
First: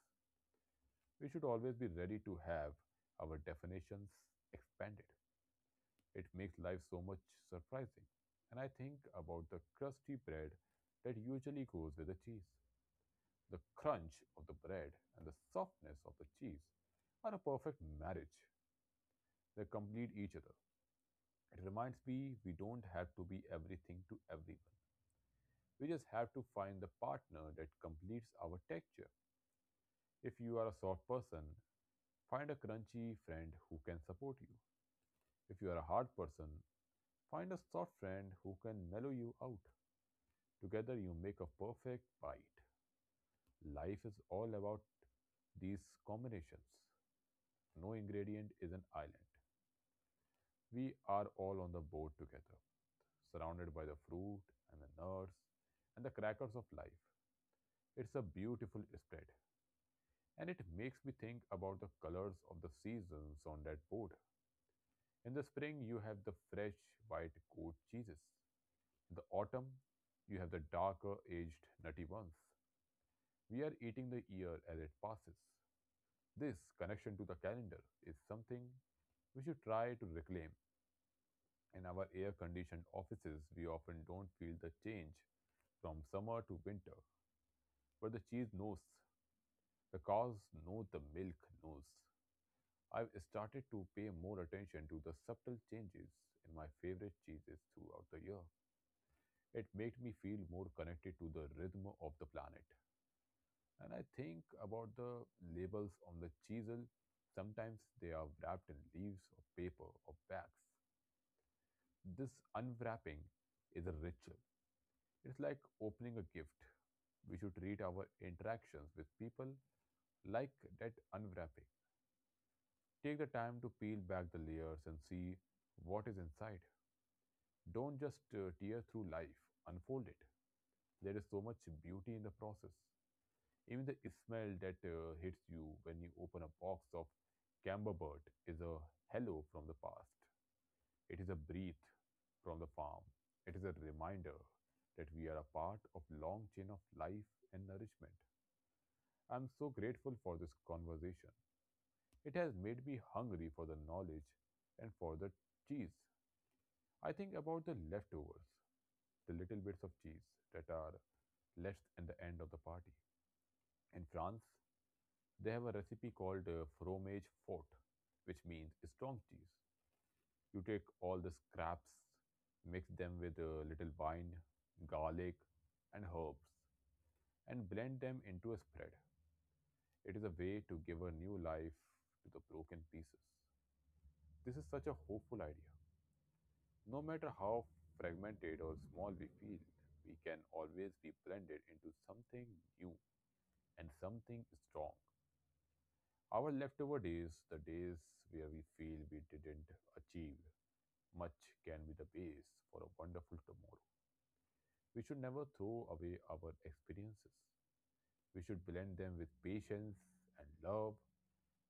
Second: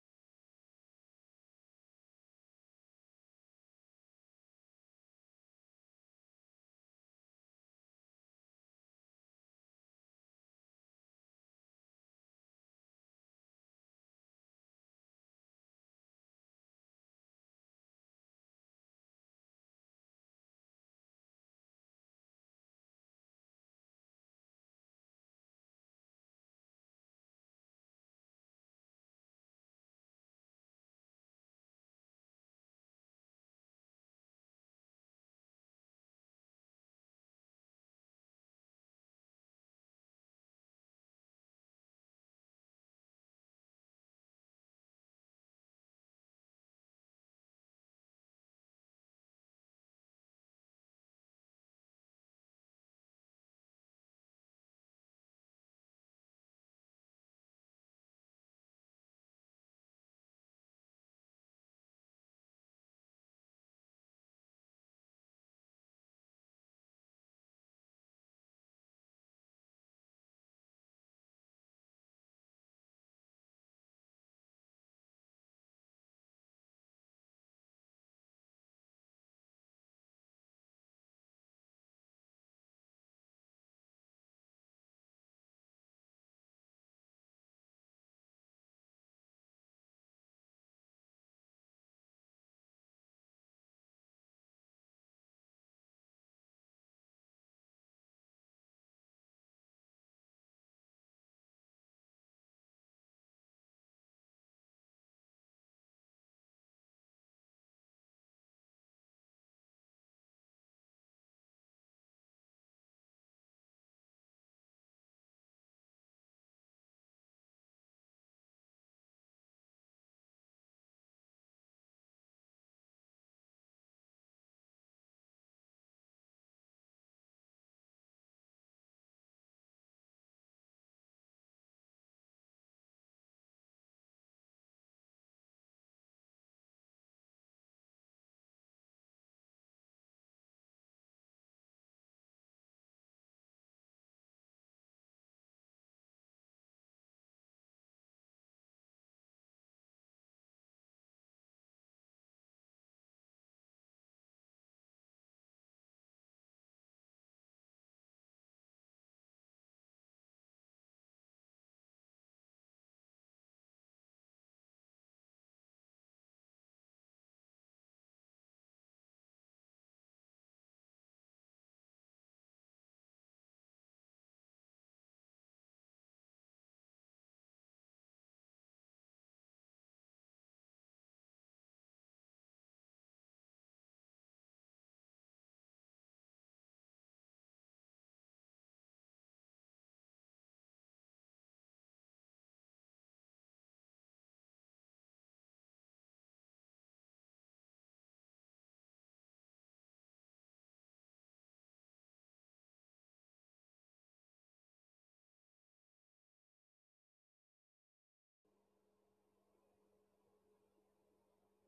Speaker 2: We should always be ready to have our definitions expanded. It makes life so much surprising. And I think about the crusty bread that usually goes with the cheese. The crunch of the bread and the softness of the cheese are a perfect marriage. They complete each other. It reminds me we don't have to be everything to everyone. We just have to find the partner that completes our texture. If you are a soft person, find a crunchy friend who can support you. If you are a hard person, find a soft friend who can mellow you out. Together, you make a perfect bite. Life is all about these combinations. No ingredient is an island. We are all on the boat together, surrounded by the fruit and the nuts and the crackers of life. It's a beautiful spread, and it makes me think about the colors of the seasons on that board. In the spring, you have the fresh white goat cheeses. The autumn, you have the darker aged nutty ones. We are eating the year as it passes. This connection to the calendar is something we should try to reclaim. In our air conditioned offices, we often don't feel the change from summer to winter, but the cheese knows, the cows know, the milk knows. I've started to pay more attention to the subtle changes in my favorite cheeses throughout the year. It made me feel more connected to the rhythm of the planet. And I think about the labels on the chisel. Sometimes they are wrapped in leaves or paper or bags. This unwrapping is a ritual. It's like opening a gift. We should treat our interactions with people like that unwrapping. Take the time to peel back the layers and see what is inside. Don't just tear through life, unfold it. There is so much beauty in the process. Even the smell that hits you when you open a box of camembert is a hello from the past. It is a breath from the farm. It is a reminder that we are a part of a long chain of life and nourishment. I'm so grateful for this conversation. It has made me hungry for the knowledge and for the cheese. I think about the leftovers, the little bits of cheese that are left at the end of the party. In France, they have a recipe called fromage fort, which means strong cheese. You take all the scraps, mix them with a little wine, garlic, and herbs, and blend them into a spread. It is a way to give a new life to the broken pieces. This is such a hopeful idea. No matter how fragmented or small we feel, we can always be blended into something new and something strong. Our leftover days, the days where we feel we didn't achieve much, can be the base for a wonderful tomorrow. We should never throw away our experiences. We should blend them with patience and love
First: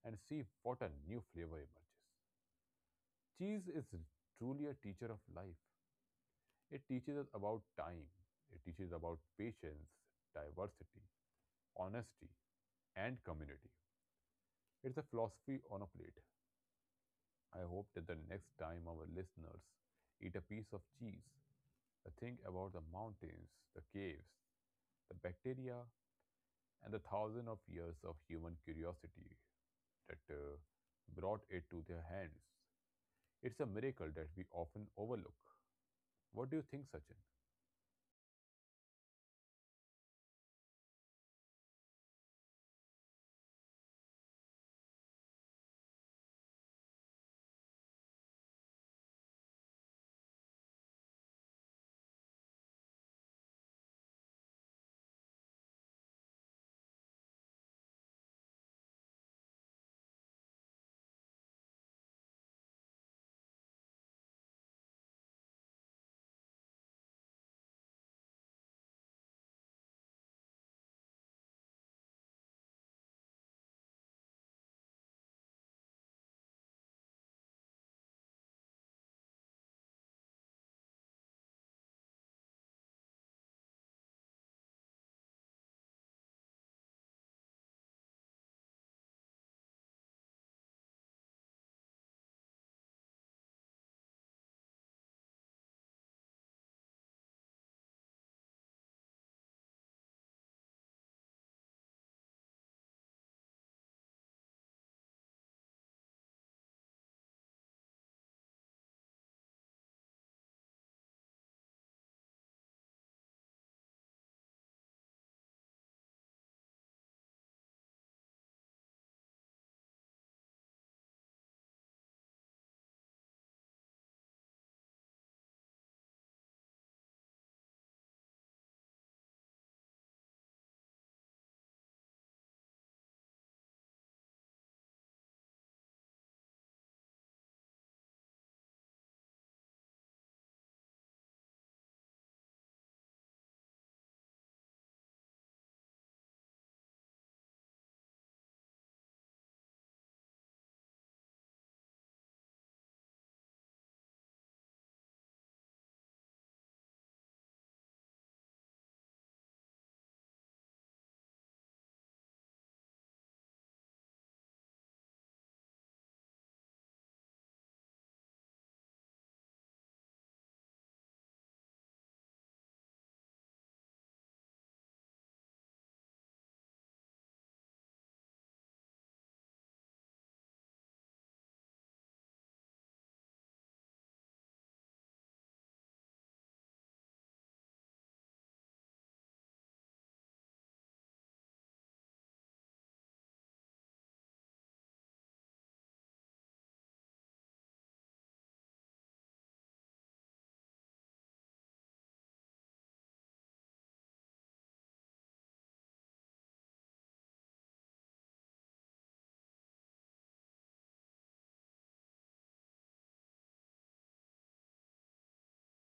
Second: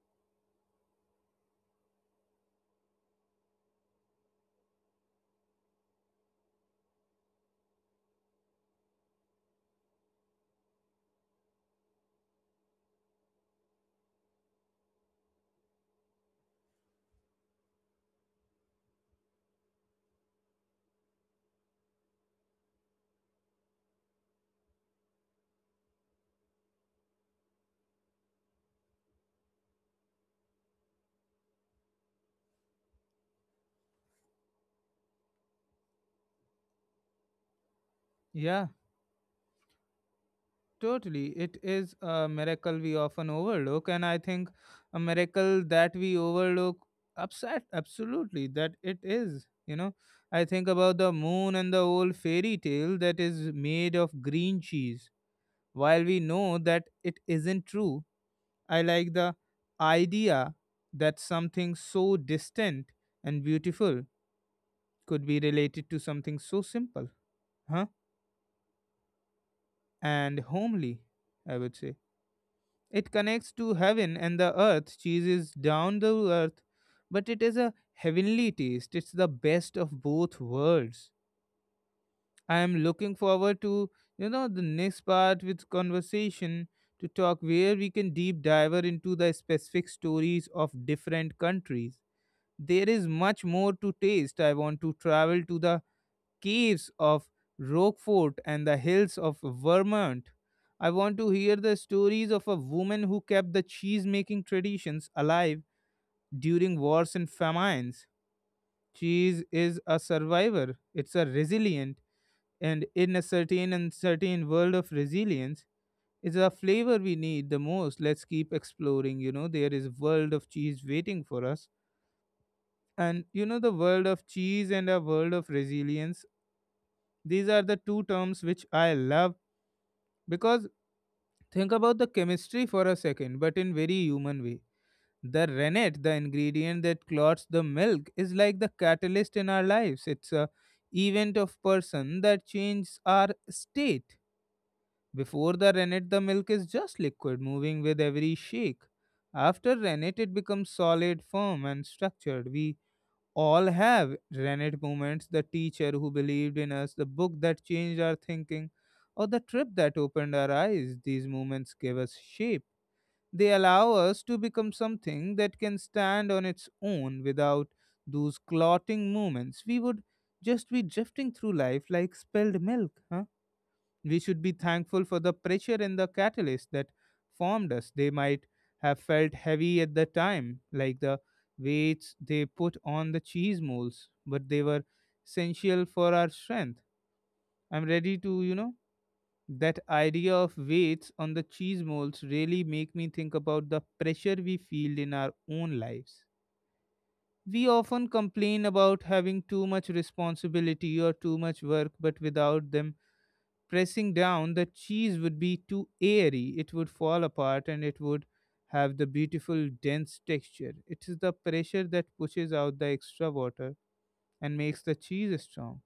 Speaker 2: and see what a new flavor emerges. Cheese is truly a teacher of life. It teaches us about time, it teaches about patience, diversity, honesty, and community. It's a philosophy on a plate. I hope that the next time our listeners eat a piece of cheese, they think about the mountains, the caves, the bacteria, and the thousand of years of human curiosity that brought it to their hands. It's a miracle that we often overlook. What do you think, Sachin?
Speaker 1: Yeah. Totally. It is a miracle we often overlook, and I think a miracle that we overlook upset absolutely that it is, you know. I think about the moon and the old fairy tale that is made of green cheese. While we know that it isn't true, I like the idea that something so distant and beautiful could be related to something so simple, huh? And homely, I would say. It connects to heaven and the earth. Cheese is down the earth, but it is a heavenly taste. It's the best of both worlds. I am looking forward to, the next part with conversation to talk where we can deep dive into the specific stories of different countries. There is much more to taste. I want to travel to the caves of Rockfort and the hills of Vermont. I want to hear the stories of a woman who kept the cheese making traditions alive during wars and famines. Cheese is a survivor, it's a resilient, and in a certain uncertain world of resilience, it's a flavor we need the most. Let's keep exploring. There is a world of cheese waiting for us. And the world of cheese and a world of resilience, these are the two terms which I love. Because think about the chemistry for a second, but in very human way. The rennet, the ingredient that clots the milk, is like the catalyst in our lives. It's a event of person that changes our state. Before the rennet, the milk is just liquid, moving with every shake. After rennet, it becomes solid, firm, and structured. We all have rented moments, the teacher who believed in us, the book that changed our thinking, or the trip that opened our eyes. These moments give us shape. They allow us to become something that can stand on its own. Without those clotting moments, we would just be drifting through life like spilled milk, huh? We should be thankful for the pressure and the catalyst that formed us. They might have felt heavy at the time, like the weights they put on the cheese molds, but they were essential for our strength. I'm ready to, that idea of weights on the cheese molds really make me think about the pressure we feel in our own lives. We often complain about having too much responsibility or too much work, but without them, pressing down, the cheese would be too airy. It would fall apart and it would have the beautiful, dense texture. It is the pressure that pushes out the extra water and makes the cheese strong.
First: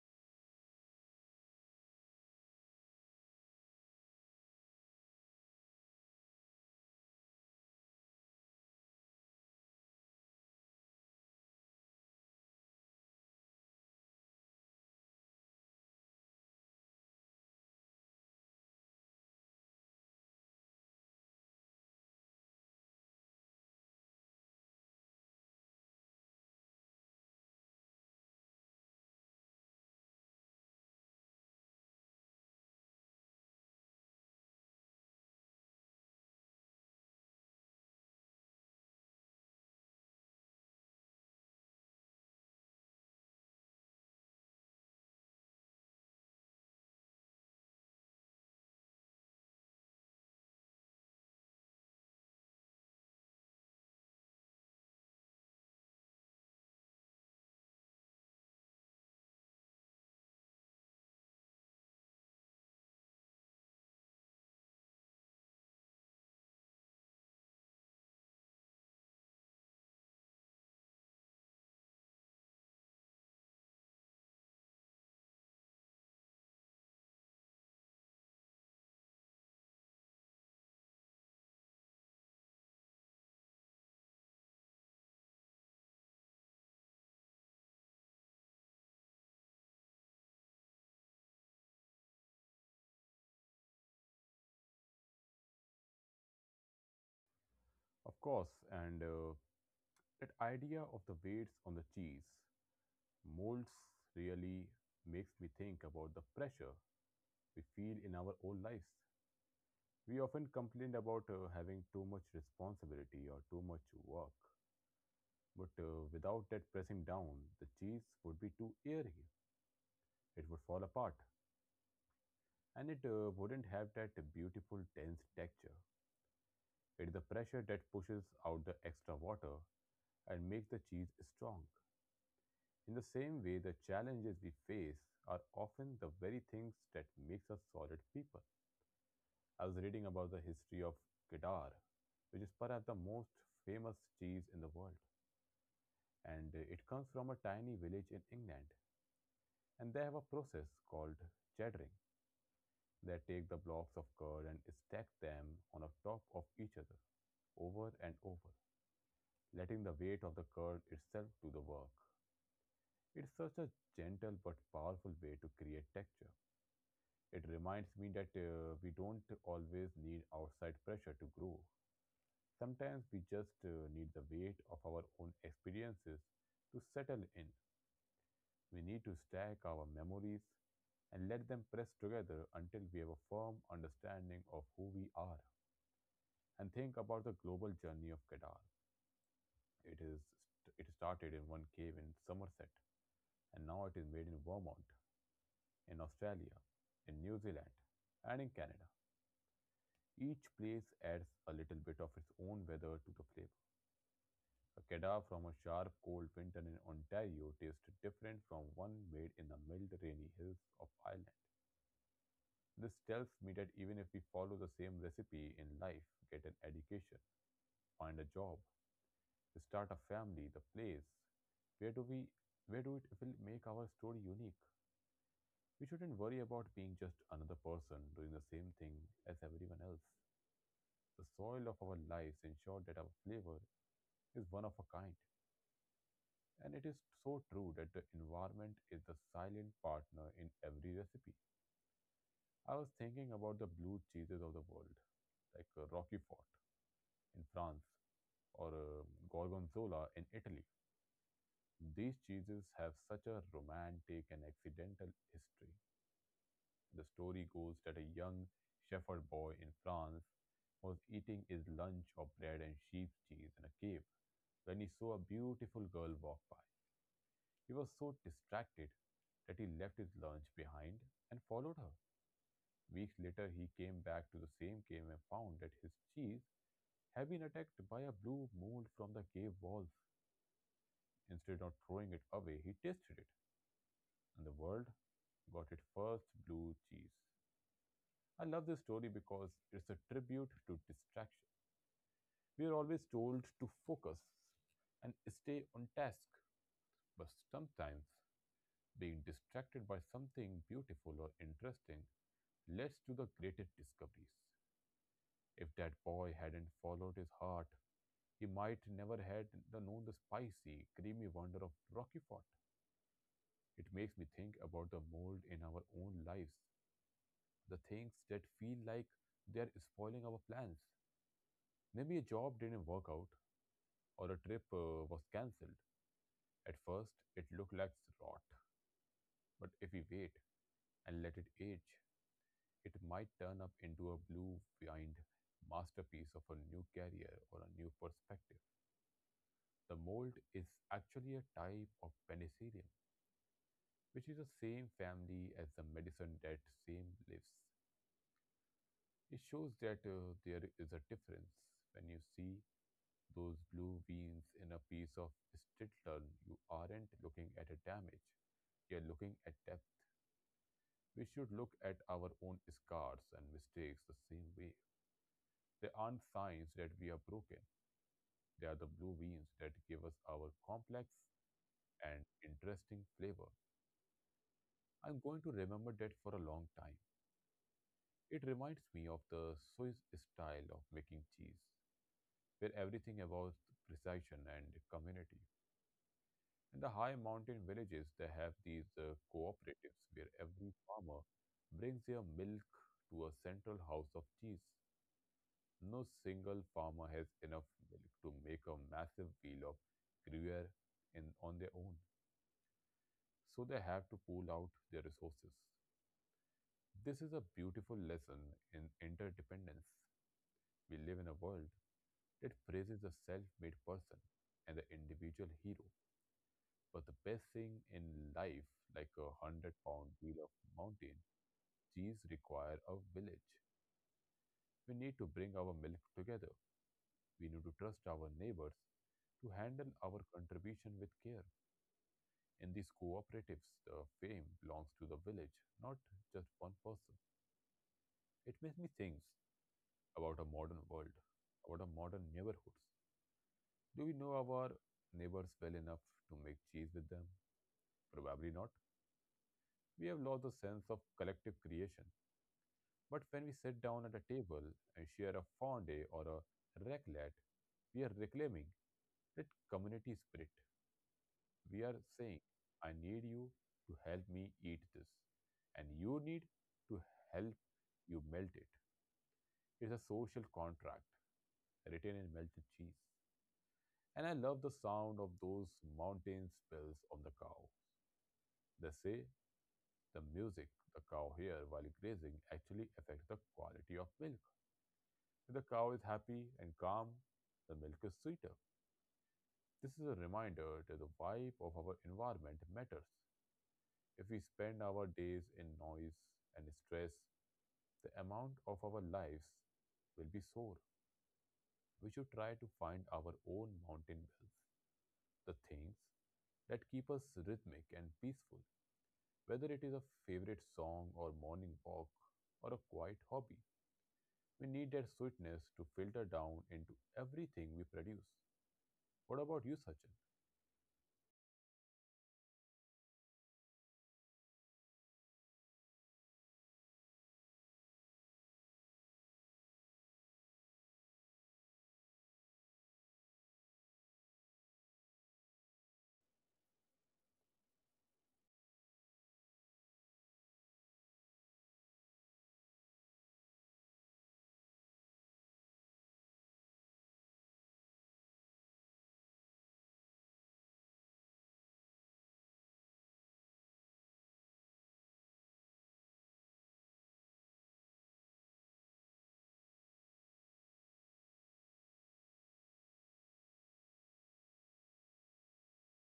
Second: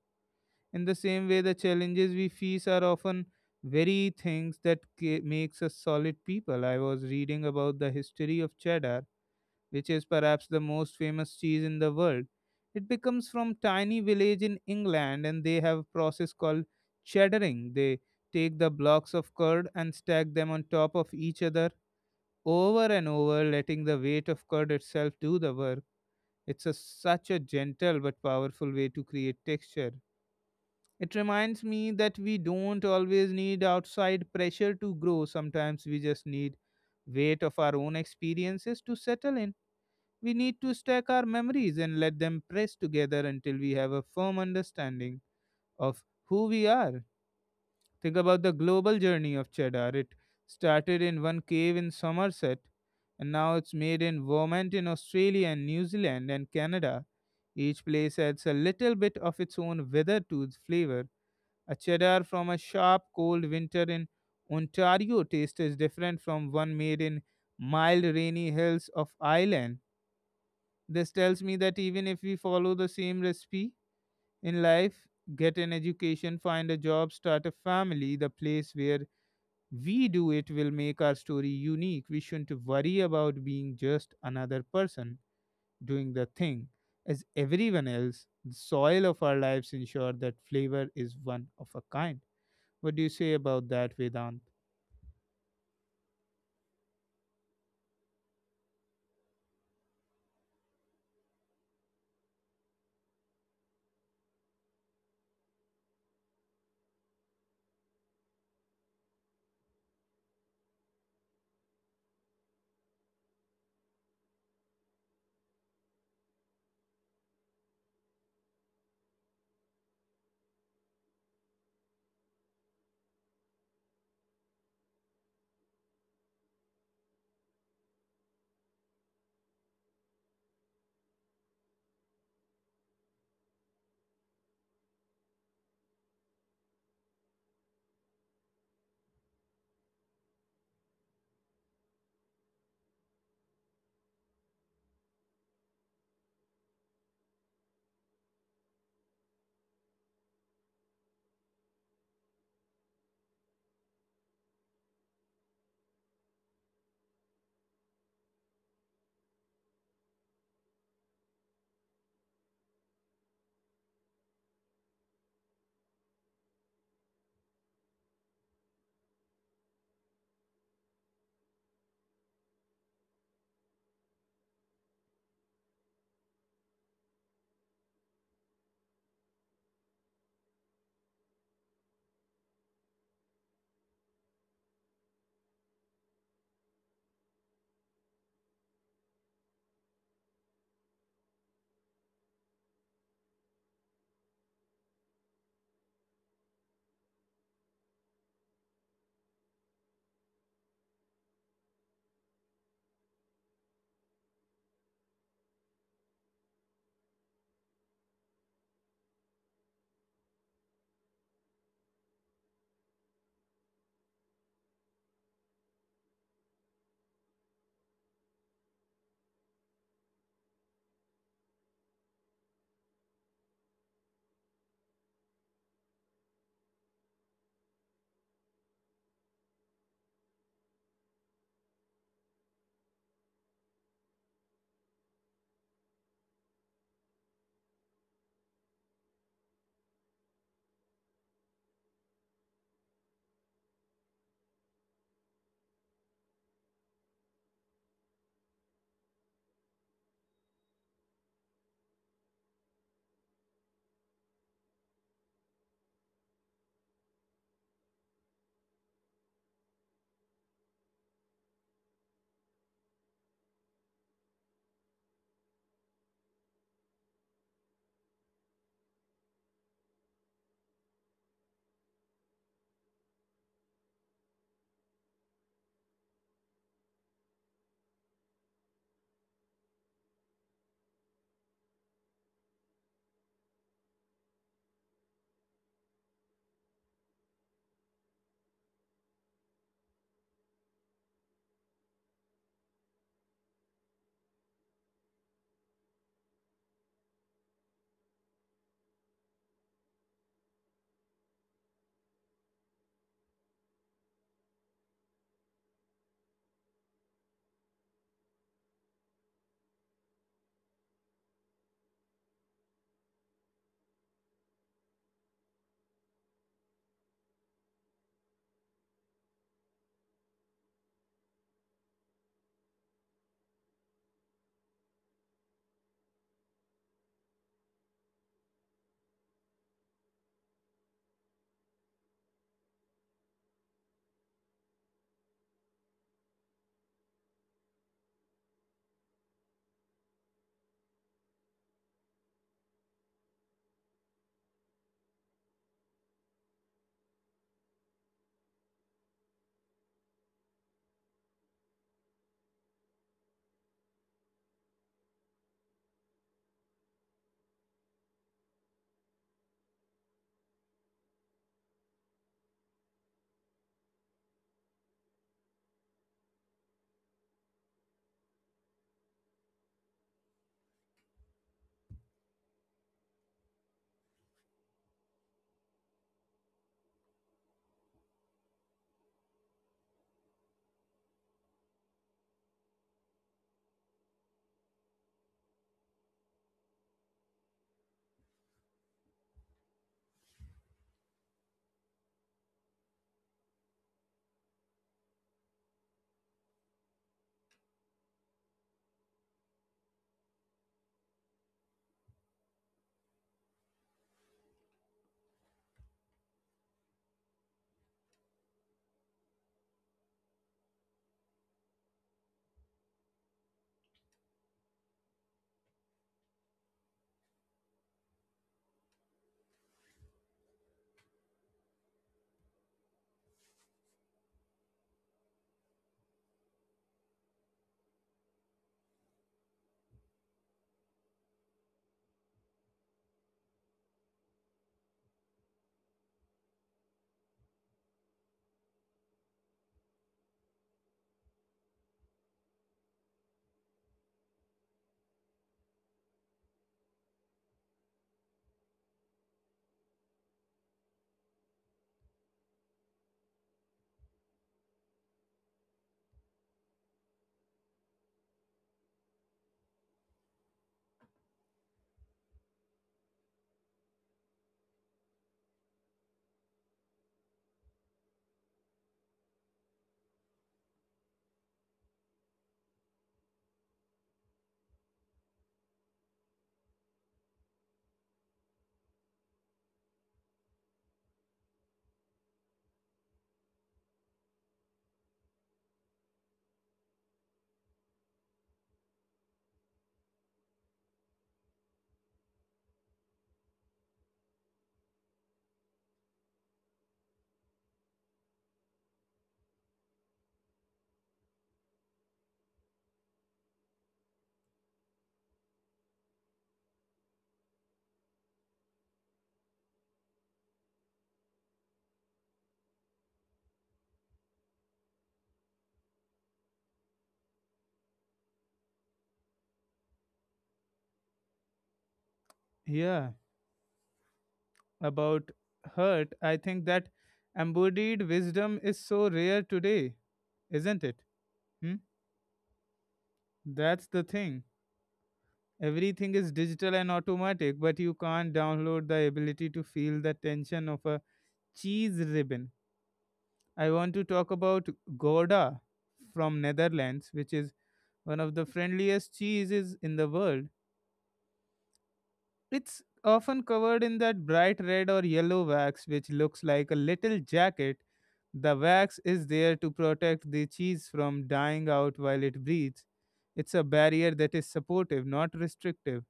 Speaker 1: In the same way, the challenges we face are often very things that makes us solid people. I was reading about the history of cheddar, which is perhaps the most famous cheese in the world. It becomes from tiny village in England and they have a process called cheddaring. They take the blocks of curd and stack them on top of each other over and over, letting the weight of curd itself do the work. It's such a gentle but powerful way to create texture. It reminds me that we don't always need outside pressure to grow. Sometimes we just need weight of our own experiences to settle in. We need to stack our memories and let them press together until we have a firm understanding of who we are. Think about the global journey of cheddar. It started in one cave in Somerset, and now it's made in Vermont, in Australia, and New Zealand, and Canada. Each place adds a little bit of its own weather-tooth to its flavor. A cheddar from a sharp, cold winter in Ontario taste is different from one made in mild, rainy hills of Ireland. This tells me that even if we follow the same recipe in life, get an education, find a job, start a family, the place where we do it will make our story unique. We shouldn't worry about being just another person doing the thing as everyone else. The soil of our lives ensure that flavor is one of a kind. What do you say about that, Vedant?
Speaker 2: Of course, and that idea of the weights on the cheese molds really makes me think about the pressure we feel in our own lives. We often complain about having too much responsibility or too much work, but without that pressing down, the cheese would be too airy. It would fall apart, and it wouldn't have that beautiful dense texture. It's the pressure that pushes out the extra water and makes the cheese strong. In the same way, the challenges we face are often the very things that makes us solid people. I was reading about the history of Kedar, which is perhaps the most famous cheese in the world. And it comes from a tiny village in England. And they have a process called cheddaring. They take the blocks of curd and stack them on top of each other, over and over, letting the weight of the curd itself do the work. It's such a gentle but powerful way to create texture. It reminds me that we don't always need outside pressure to grow. Sometimes we just need the weight of our own experiences to settle in. We need to stack our memories and let them press together until we have a firm understanding of who we are. And think about the global journey of Kedar. It is it started in one cave in Somerset, and now it is made in Vermont, in Australia, in New Zealand, and in Canada. Each place adds a little bit of its own weather to the flavor. A kedar from a sharp, cold winter in Ontario tastes different from one made in the mild, rainy hills of Ireland. This tells me that even if we follow the same recipe in life, get an education, find a job, start a family, the place, where do we where do it will make our story unique? We shouldn't worry about being just another person doing the same thing as everyone else. The soil of our lives ensure that our flavor is one of a kind. And it is so true that the environment is the silent partner in every recipe. I was thinking about the blue cheeses of the world, like Roquefort in France or Gorgonzola in Italy. These cheeses have such a romantic and accidental history. The story goes that a young shepherd boy in France was eating his lunch of bread and sheep's cheese in a cave when he saw a beautiful girl walk by. He was so distracted that he left his lunch behind and followed her. Weeks later, he came back to the same cave and found that his cheese had been attacked by a blue mold from the cave walls. Instead of throwing it away, he tasted it and the world got its first blue cheese. I love this story because it's a tribute to distraction. We are always told to focus and stay on task, but sometimes being distracted by something beautiful or interesting leads to the greatest discoveries. If that boy hadn't followed his heart, he might never had the known the spicy, creamy wonder of Rocky Fort. It makes me think about the mold in our own lives, the things that feel like they're spoiling our plans. Maybe a job didn't work out or a trip was cancelled. At first, it looked like rot, but if we wait and let it age, it might turn up into a blue vined masterpiece of a new career or a new perspective. The mold is actually a type of penicillium, which is the same family as the medicine that same lives. It shows that there is a difference when you see those blue veins in a piece of Stilton, you aren't looking at a damage. You're looking at depth. We should look at our own scars and mistakes the same way. They aren't signs that we are broken. They are the blue veins that give us our complex and interesting flavor. I'm going to remember that for a long time. It reminds me of the Swiss style of making cheese, where everything about precision and community. In the high mountain villages, they have these cooperatives where every farmer brings their milk to a central house of cheese. No single farmer has enough milk to make a massive wheel of gruyere in, on their own, so they have to pool out their resources. This is a beautiful lesson in interdependence. We live in a world that praises the self made person and the individual hero. But the best thing in life, like a 100-pound wheel of mountain, cheese require a village. We need to bring our milk together. We need to trust our neighbors to handle our contribution with care. In these cooperatives, the fame belongs to the village, not just one person. It makes me think about a modern world, about our modern neighborhoods. Do we know our neighbors well enough to make cheese with them? Probably not. We have lost the sense of collective creation. But when we sit down at a table and share a fondue or a raclette, we are reclaiming that community spirit. We are saying, I need you to help me eat this, and you need to help you melt it. It's a social contract written in melted cheese. And I love the sound of those mountain spells on the cow. They say the music the cow hears while grazing actually affects the quality of milk. If the cow is happy and calm, the milk is sweeter. This is a reminder that the vibe of our environment matters. If we spend our days in noise and stress, the amount of our lives will be sore. We should try to find our own mountain wells, the things that keep us rhythmic and peaceful. Whether it is a favorite song or morning walk or a quiet hobby, we need that sweetness to filter down into everything we produce. What about you, Sachin?
Speaker 1: Yeah, about hurt. I think that embodied wisdom is so rare today, isn't it? Hmm? That's the thing. Everything is digital and automatic, but you can't download the ability to feel the tension of a cheese ribbon. I want to talk about Gouda from Netherlands, which is one of the friendliest cheeses in the world. It's often covered in that bright red or yellow wax which looks like a little jacket. The wax is there to protect the cheese from dying out while it breathes. It's a barrier that is supportive, not restrictive.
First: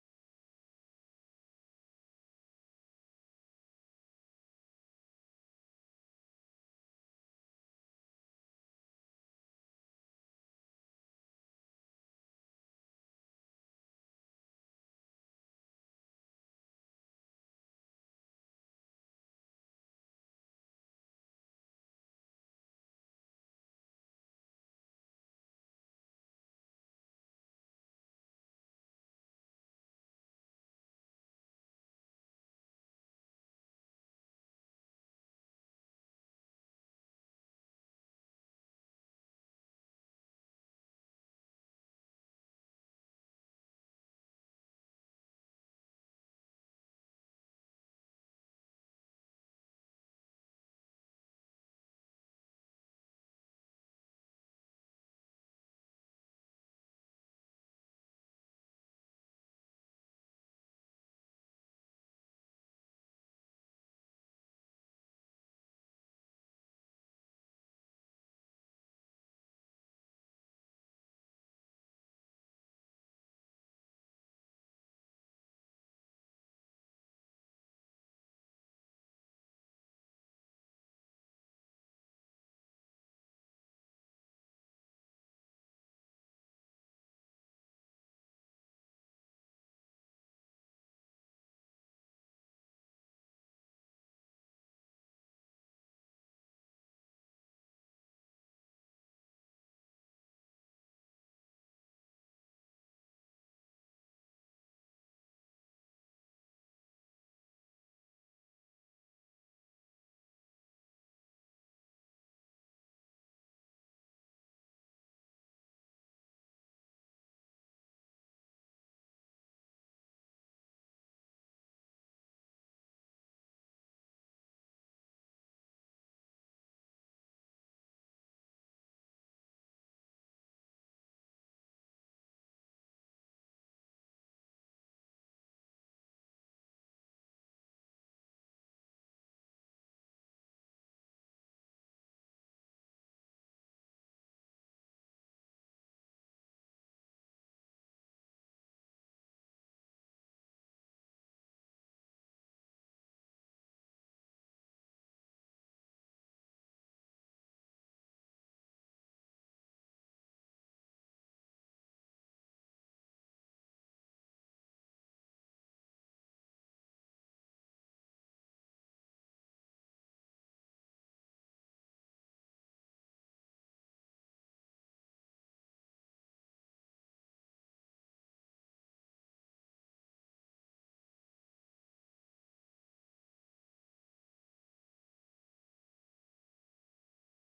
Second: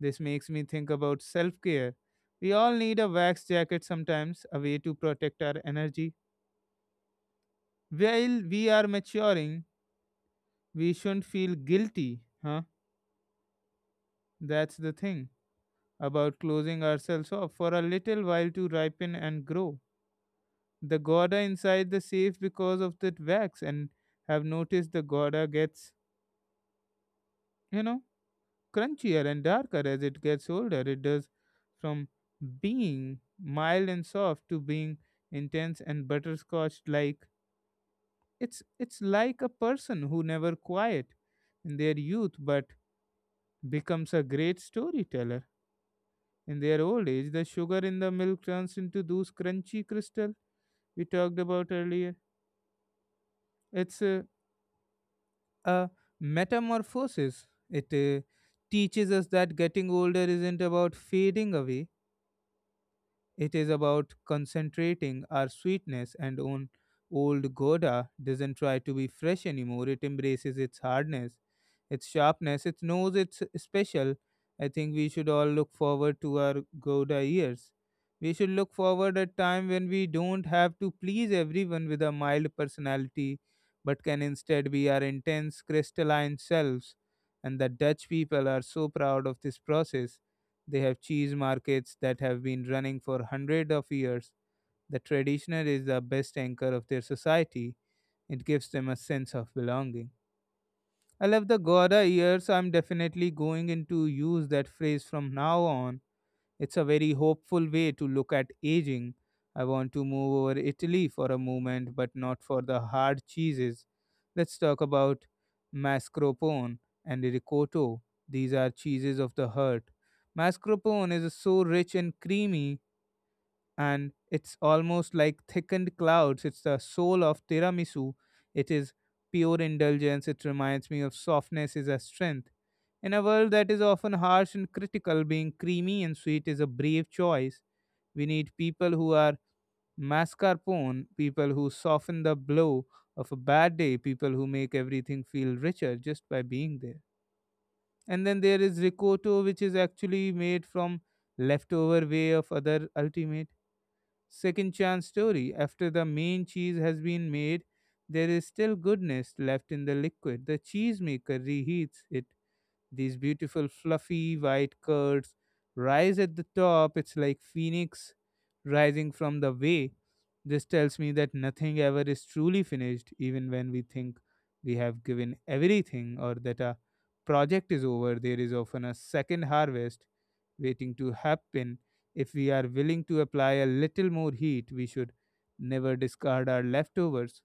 Speaker 1: This makes me think about self care. We all need a wax jacket sometimes, a way to protect our energy. While we are maturing, we shouldn't feel guilty, huh? That's the thing about closing ourselves off for a little while to ripen and grow. The Gouda inside the safe because of that wax, and have noticed the Gouda gets, you know, crunchier and darker as it gets older. It does from being mild and soft to being intense and butterscotch like. It's it's like a person who never quiet in their youth but becomes a great storyteller. In their old age, the sugar in the milk turns into those crunchy crystal we talked about earlier. It's a metamorphosis. It teaches us that getting older isn't about fading away. It is about concentrating our sweetness. And on old Goda doesn't try to be fresh anymore. It embraces its hardness, its sharpness, its nose, it's special. I think we should all look forward to our Gouda years. We should look forward a time when we don't have to please everyone with a mild personality, but can instead be our intense, crystalline selves. And the Dutch people are so proud of this process. They have cheese markets that have been running for hundreds of years. The traditioner is the best anchor of their society. It gives them a sense of belonging. I love the Gora years, so I'm definitely going into use that phrase from now on. It's a very hopeful way to look at aging. I want to move over Italy for a moment, but not for the hard cheeses. Let's talk about mascarpone and ricotta. These are cheeses of the heart. Mascarpone is so rich and creamy and it's almost like thickened clouds. It's the soul of tiramisu. It is pure indulgence. It reminds me of softness is a strength. In a world that is often harsh and critical, being creamy and sweet is a brave choice. We need people who are mascarpone, people who soften the blow of a bad day, people who make everything feel richer just by being there. And then there is ricotta, which is actually made from leftover way of other ultimate second chance story. After the main cheese has been made, there is still goodness left in the liquid. The cheesemaker reheats it. These beautiful fluffy white curds rise at the top. It's like phoenix rising from the way. This tells me that nothing ever is truly finished, even when we think we have given everything or that a project is over. There is often a second harvest waiting to happen. If we are willing to apply a little more heat, we should never discard our leftovers.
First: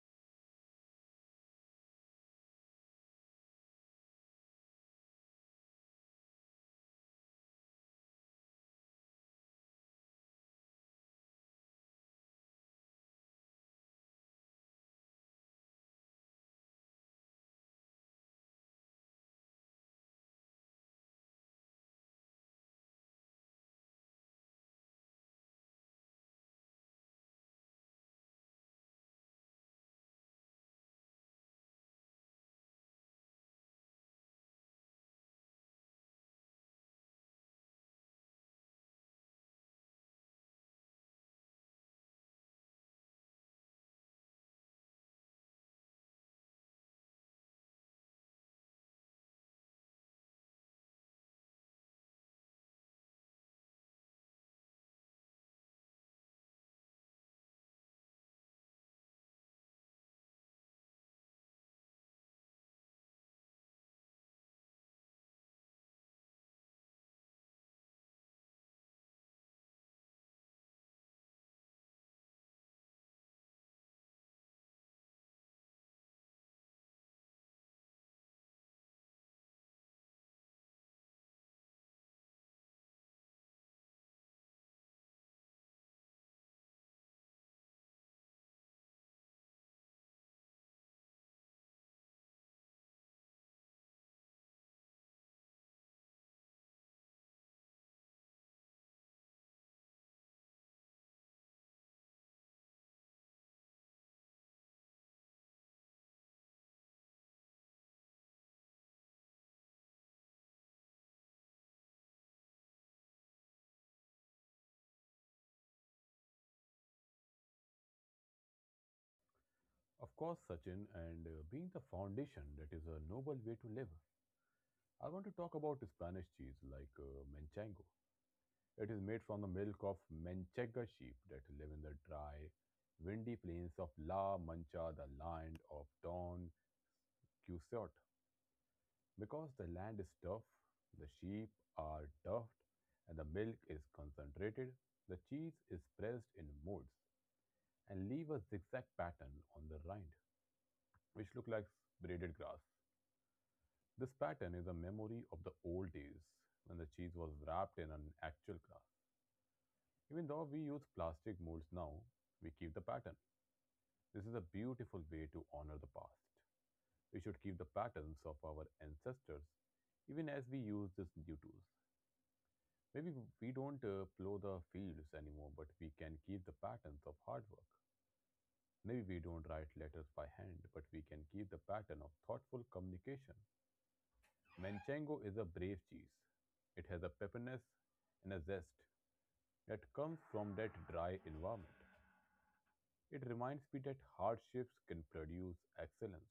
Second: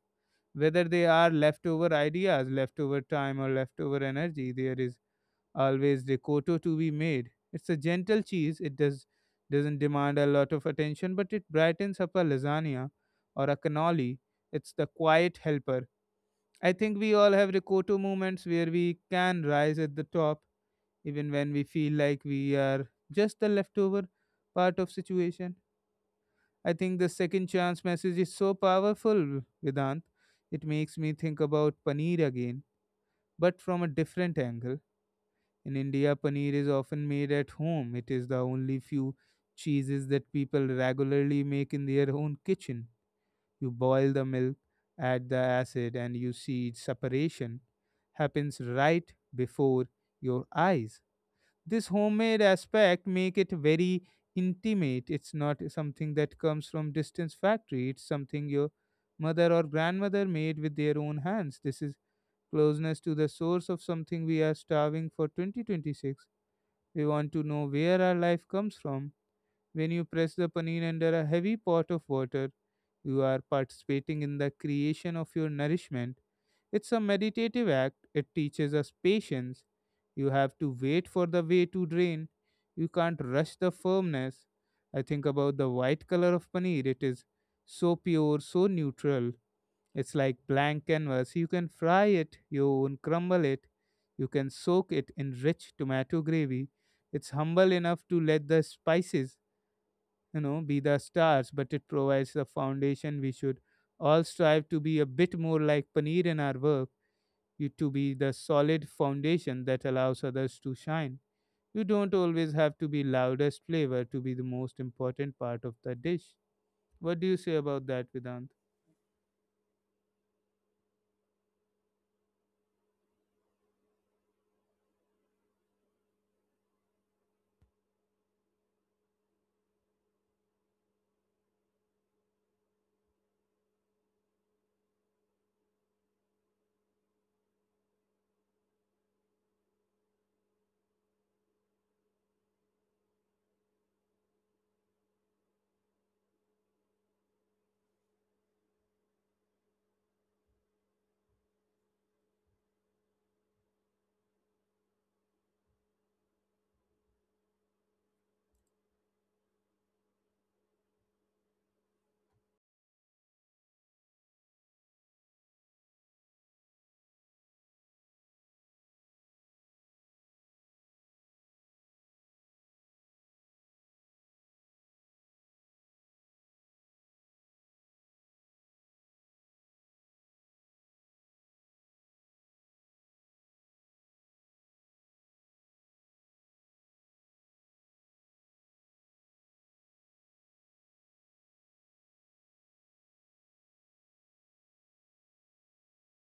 Speaker 1: Whether they are leftover ideas, leftover time, or leftover energy, there is always ricotta to be made. It's a gentle cheese. It doesn't demand a lot of attention, but it brightens up a lasagna or a cannoli. It's the quiet helper. I think we all have ricotta moments where we can rise at the top even when we feel like we are just the leftover part of situation. I think the second chance message is so powerful, Vedant. It makes me think about paneer again, but from a different angle. In India, paneer is often made at home. It is the only few cheeses that people regularly make in their own kitchen. You boil the milk, add the acid, and you see its separation happens right before your eyes. This homemade aspect make it very intimate. It's not something that comes from distance factory. It's something your mother or grandmother made with their own hands. This is closeness to the source of something we are starving for. 2026, we want to know where our life comes from. When you press the paneer under a heavy pot of water, you are participating in the creation of your nourishment. It's a meditative act, it teaches us patience. You have to wait for the way to drain. You can't rush the firmness. I think about the white color of paneer. It is so pure, so neutral. It's like blank canvas. You can fry it, you can crumble it. You can soak it in rich tomato gravy. It's humble enough to let the spices, be the stars, but it provides the foundation. We should all strive to be a bit more like paneer in our work, you to be the solid foundation that allows others to shine. You don't always have to be loudest flavor to be the most important part of the dish. What do you say about that, Vedant?
Speaker 2: Of course, Sachin, and being the foundation that is a noble way to live, I want to talk about Spanish cheese like manchego. It is made from the milk of manchega sheep that live in the dry, windy plains of La Mancha, the land of Don Quixote. Because the land is tough, the sheep are duffed, and the milk is concentrated, the cheese is pressed in molds and leave a zigzag pattern on the rind, which look like braided grass. This pattern is a memory of the old days when the cheese was wrapped in an actual craft. Even though we use plastic molds now, we keep the pattern. This is a beautiful way to honor the past. We should keep the patterns of our ancestors even as we use these new tools. Maybe we don't plow the fields anymore, but we can keep the patterns of hard work. Maybe we don't write letters by hand, but we can keep the pattern of thoughtful communication. Manchego is a brave cheese. It has a pepperness and a zest that comes from that dry environment. It reminds me that hardships can produce excellence.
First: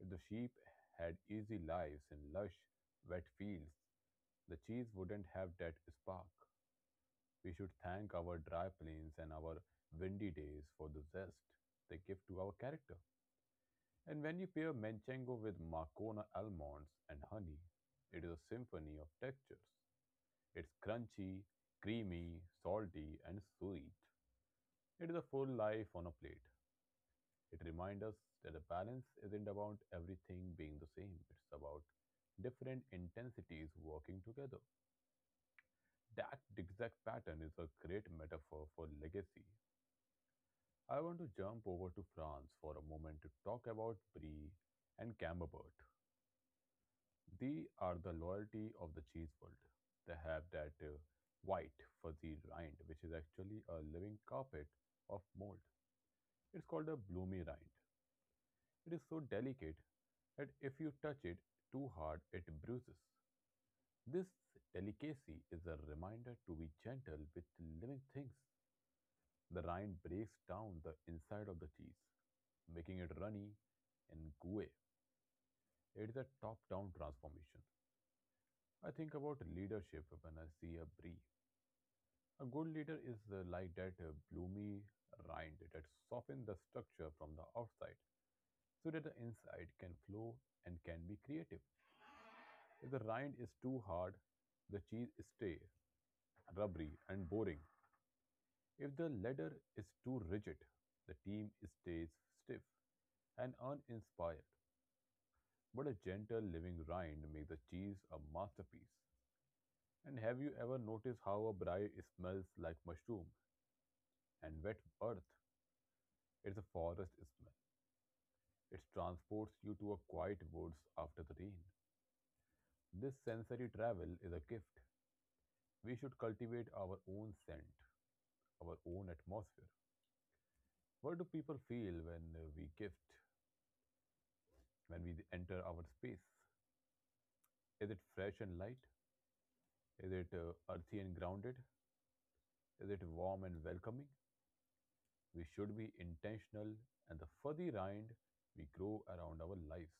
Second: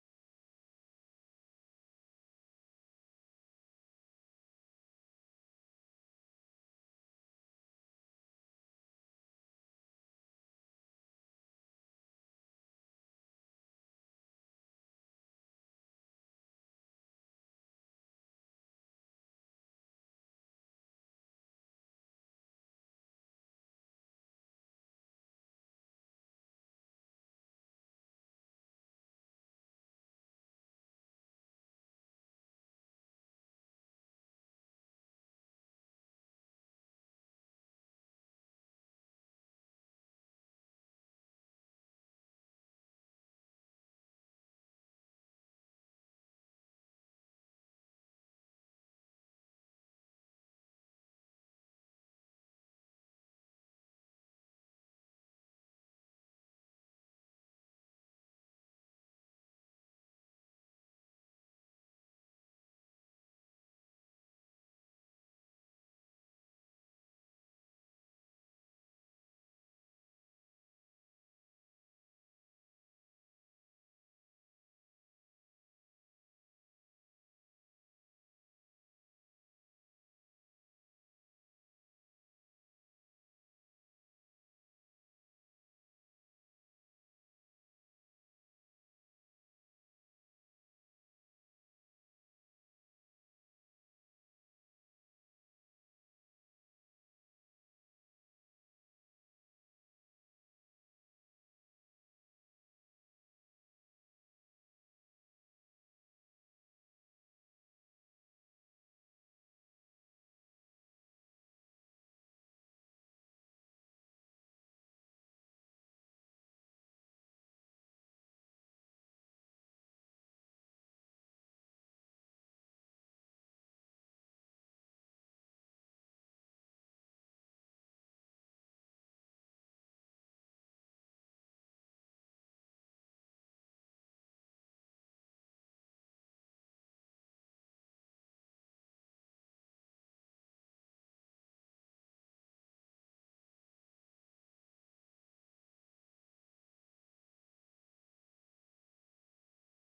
Speaker 2: If the sheep had easy lives in lush, wet fields, the cheese wouldn't have that spark. We should thank our dry plains and our windy days for the zest they give to our character. And when you pair manchego with Marcona almonds and honey, it is a symphony of textures. It's crunchy, creamy, salty, and sweet. It is a full life on a plate. It reminds us that the balance isn't about everything being the same, it's about different intensities working together. That zigzag pattern is a great metaphor for legacy. I want to jump over to France for a moment to talk about Brie and Camembert. They are the loyalty of the cheese world. They have that white, fuzzy rind, which is actually a living carpet of mold. It's called a bloomy rind. It is so delicate that if you touch it too hard, it bruises. This delicacy is a reminder to be gentle with living things. The rind breaks down the inside of the cheese, making it runny and gooey. It is a top down transformation. I think about leadership when I see a brie. A good leader is like that bloomy rind that softens the structure from the outside so that the inside can flow and can be creative. If the rind is too hard, the cheese stays rubbery and boring. If the ladder is too rigid, the team stays stiff and uninspired. But a gentle living rind makes the cheese a masterpiece. And have you ever noticed how a braai smells like mushroom and wet earth? It's a forest smell. It transports you to a quiet woods after the rain. This sensory travel is a gift. We should cultivate our own scent, our own atmosphere. What do people feel when we gift, when we enter our space? Is it fresh and light? Is it earthy and grounded? Is it warm and welcoming? We should be intentional and the fuzzy rind we grow around our lives.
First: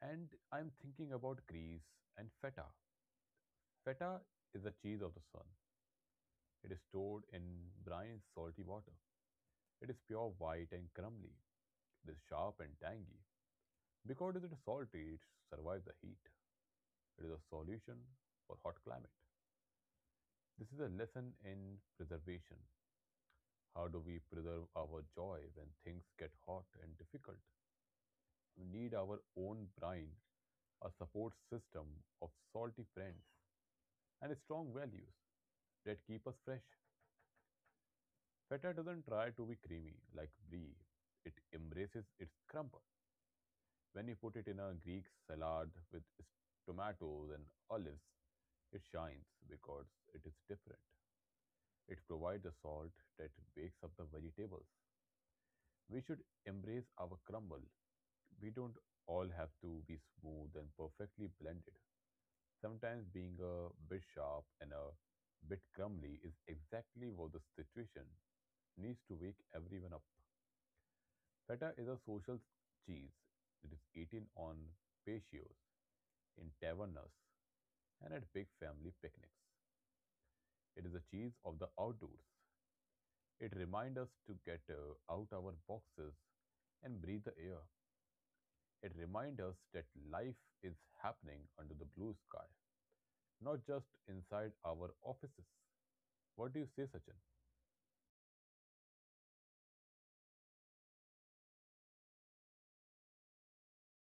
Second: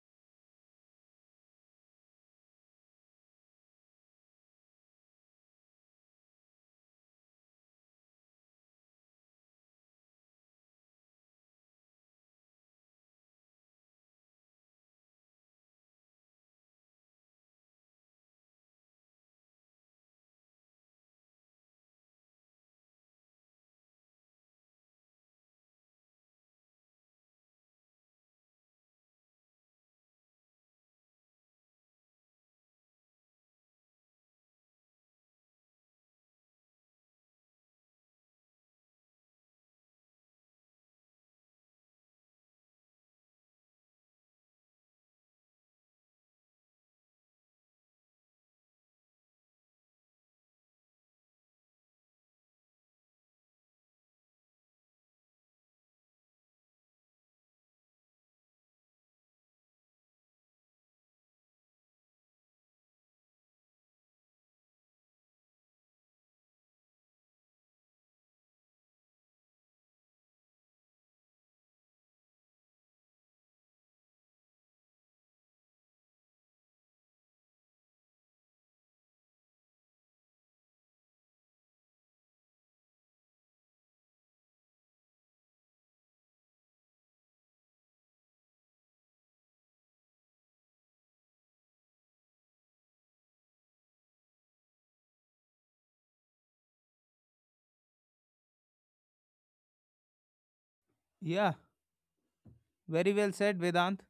Speaker 2: And I'm thinking about Greece and feta. Feta is the cheese of the sun. It is stored in brine salty water. It is pure white and crumbly. It is sharp and tangy. Because it is salty, it survives the heat. It is a solution for hot climate. This is a lesson in preservation. How do we preserve our joy when things get hot and difficult? We need our own brine, a support system of salty friends, and strong values that keep us fresh. Feta doesn't try to be creamy like brie. It embraces its crumble. When you put it in a Greek salad with tomatoes and olives, it shines because it is different. It provides a salt that wakes up the vegetables. We should embrace our crumble. We don't all have to be smooth and perfectly blended. Sometimes being a bit sharp and a bit crumbly is exactly what the situation needs to wake everyone up. Feta is a social cheese. It is eaten on patios, in tavernas, and at big family picnics. It is the cheese of the outdoors. It reminds us to get out our boxes and breathe the air. It reminds us that life is happening under the blue sky, not just inside our offices. What do you say, Sachin?
Speaker 1: Yeah, very well said, Vedant.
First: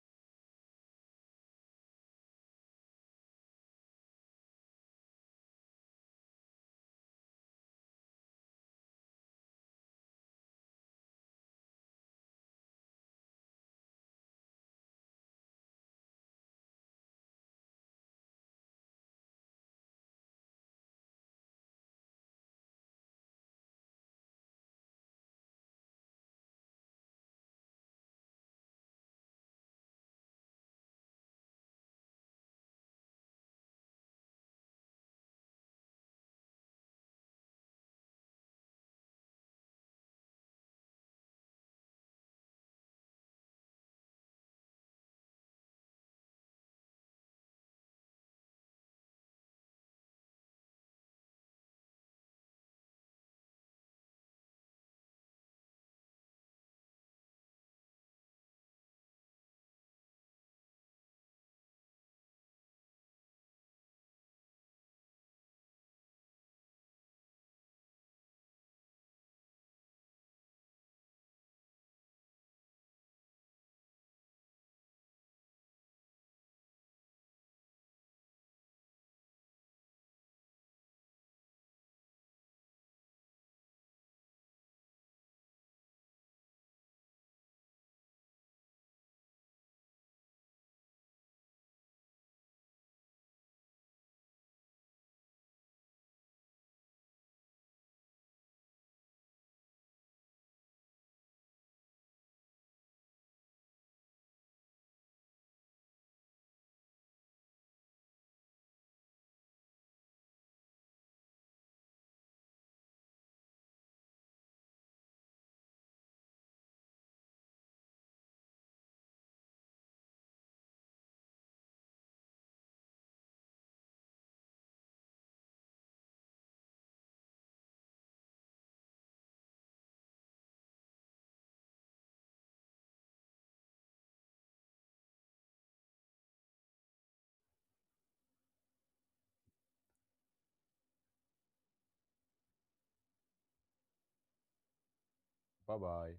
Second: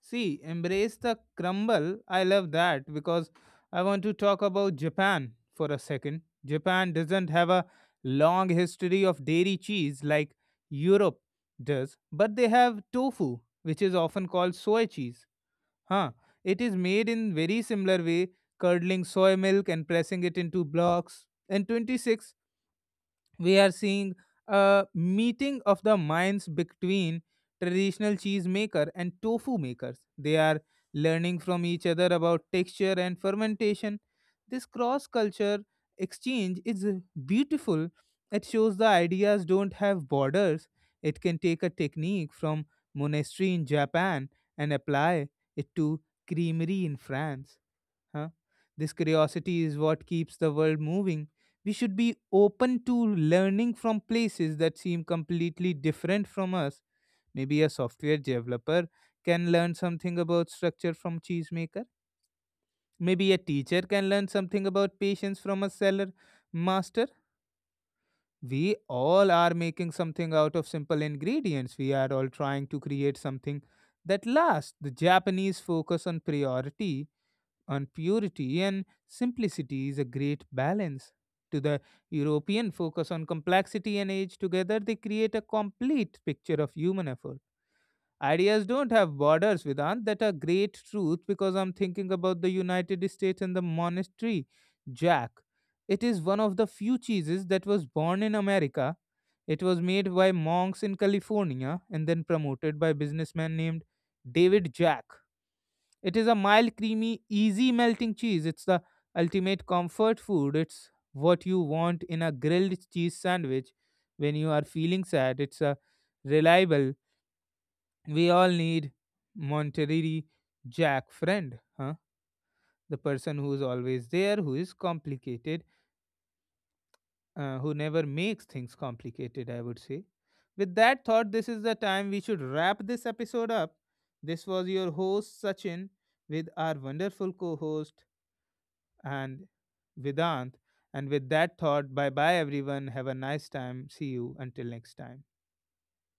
Speaker 1: See, embrace the crumble. I love that because I want to talk about Japan for a second. Japan doesn't have a long history of dairy cheese like Europe does, but they have tofu, which is often called soy cheese. Huh. It is made in very similar way, curdling soy milk and pressing it into blocks. And 26 we are seeing a meeting of the minds between traditional cheese maker and tofu makers. They are learning from each other about texture and fermentation. This cross culture exchange is beautiful. It shows the ideas don't have borders. It can take a technique from monastery in Japan and apply it to creamery in France. Huh? This curiosity is what keeps the world moving. We should be open to learning from places that seem completely different from us. Maybe a software developer can learn something about structure from cheesemaker. Maybe a teacher can learn something about patience from a seller master. We all are making something out of simple ingredients. We are all trying to create something that lasts. The Japanese focus on priority on purity and simplicity is a great balance. To the European focus on complexity and age, together they create a complete picture of human effort. Ideas don't have borders, Vedant. That a great truth because I'm thinking about the United States and the monastery, Jack. It is one of the few cheeses that was born in America. It was made by monks in California and then promoted by businessman named David Jack. It is a mild, creamy, easy melting cheese. It's the ultimate comfort food. It's what you want in a grilled cheese sandwich when you are feeling sad. It's a reliable. We all need Monterey Jack friend, huh? The person who is always there, who is complicated, who never makes things complicated, I would say. With that thought, this is the time we should wrap this episode up. This was your host, Sachin, with our wonderful co host and Vedant. And with that thought, bye bye everyone. Have a nice time. See you until next time.
Speaker 2: Bye bye.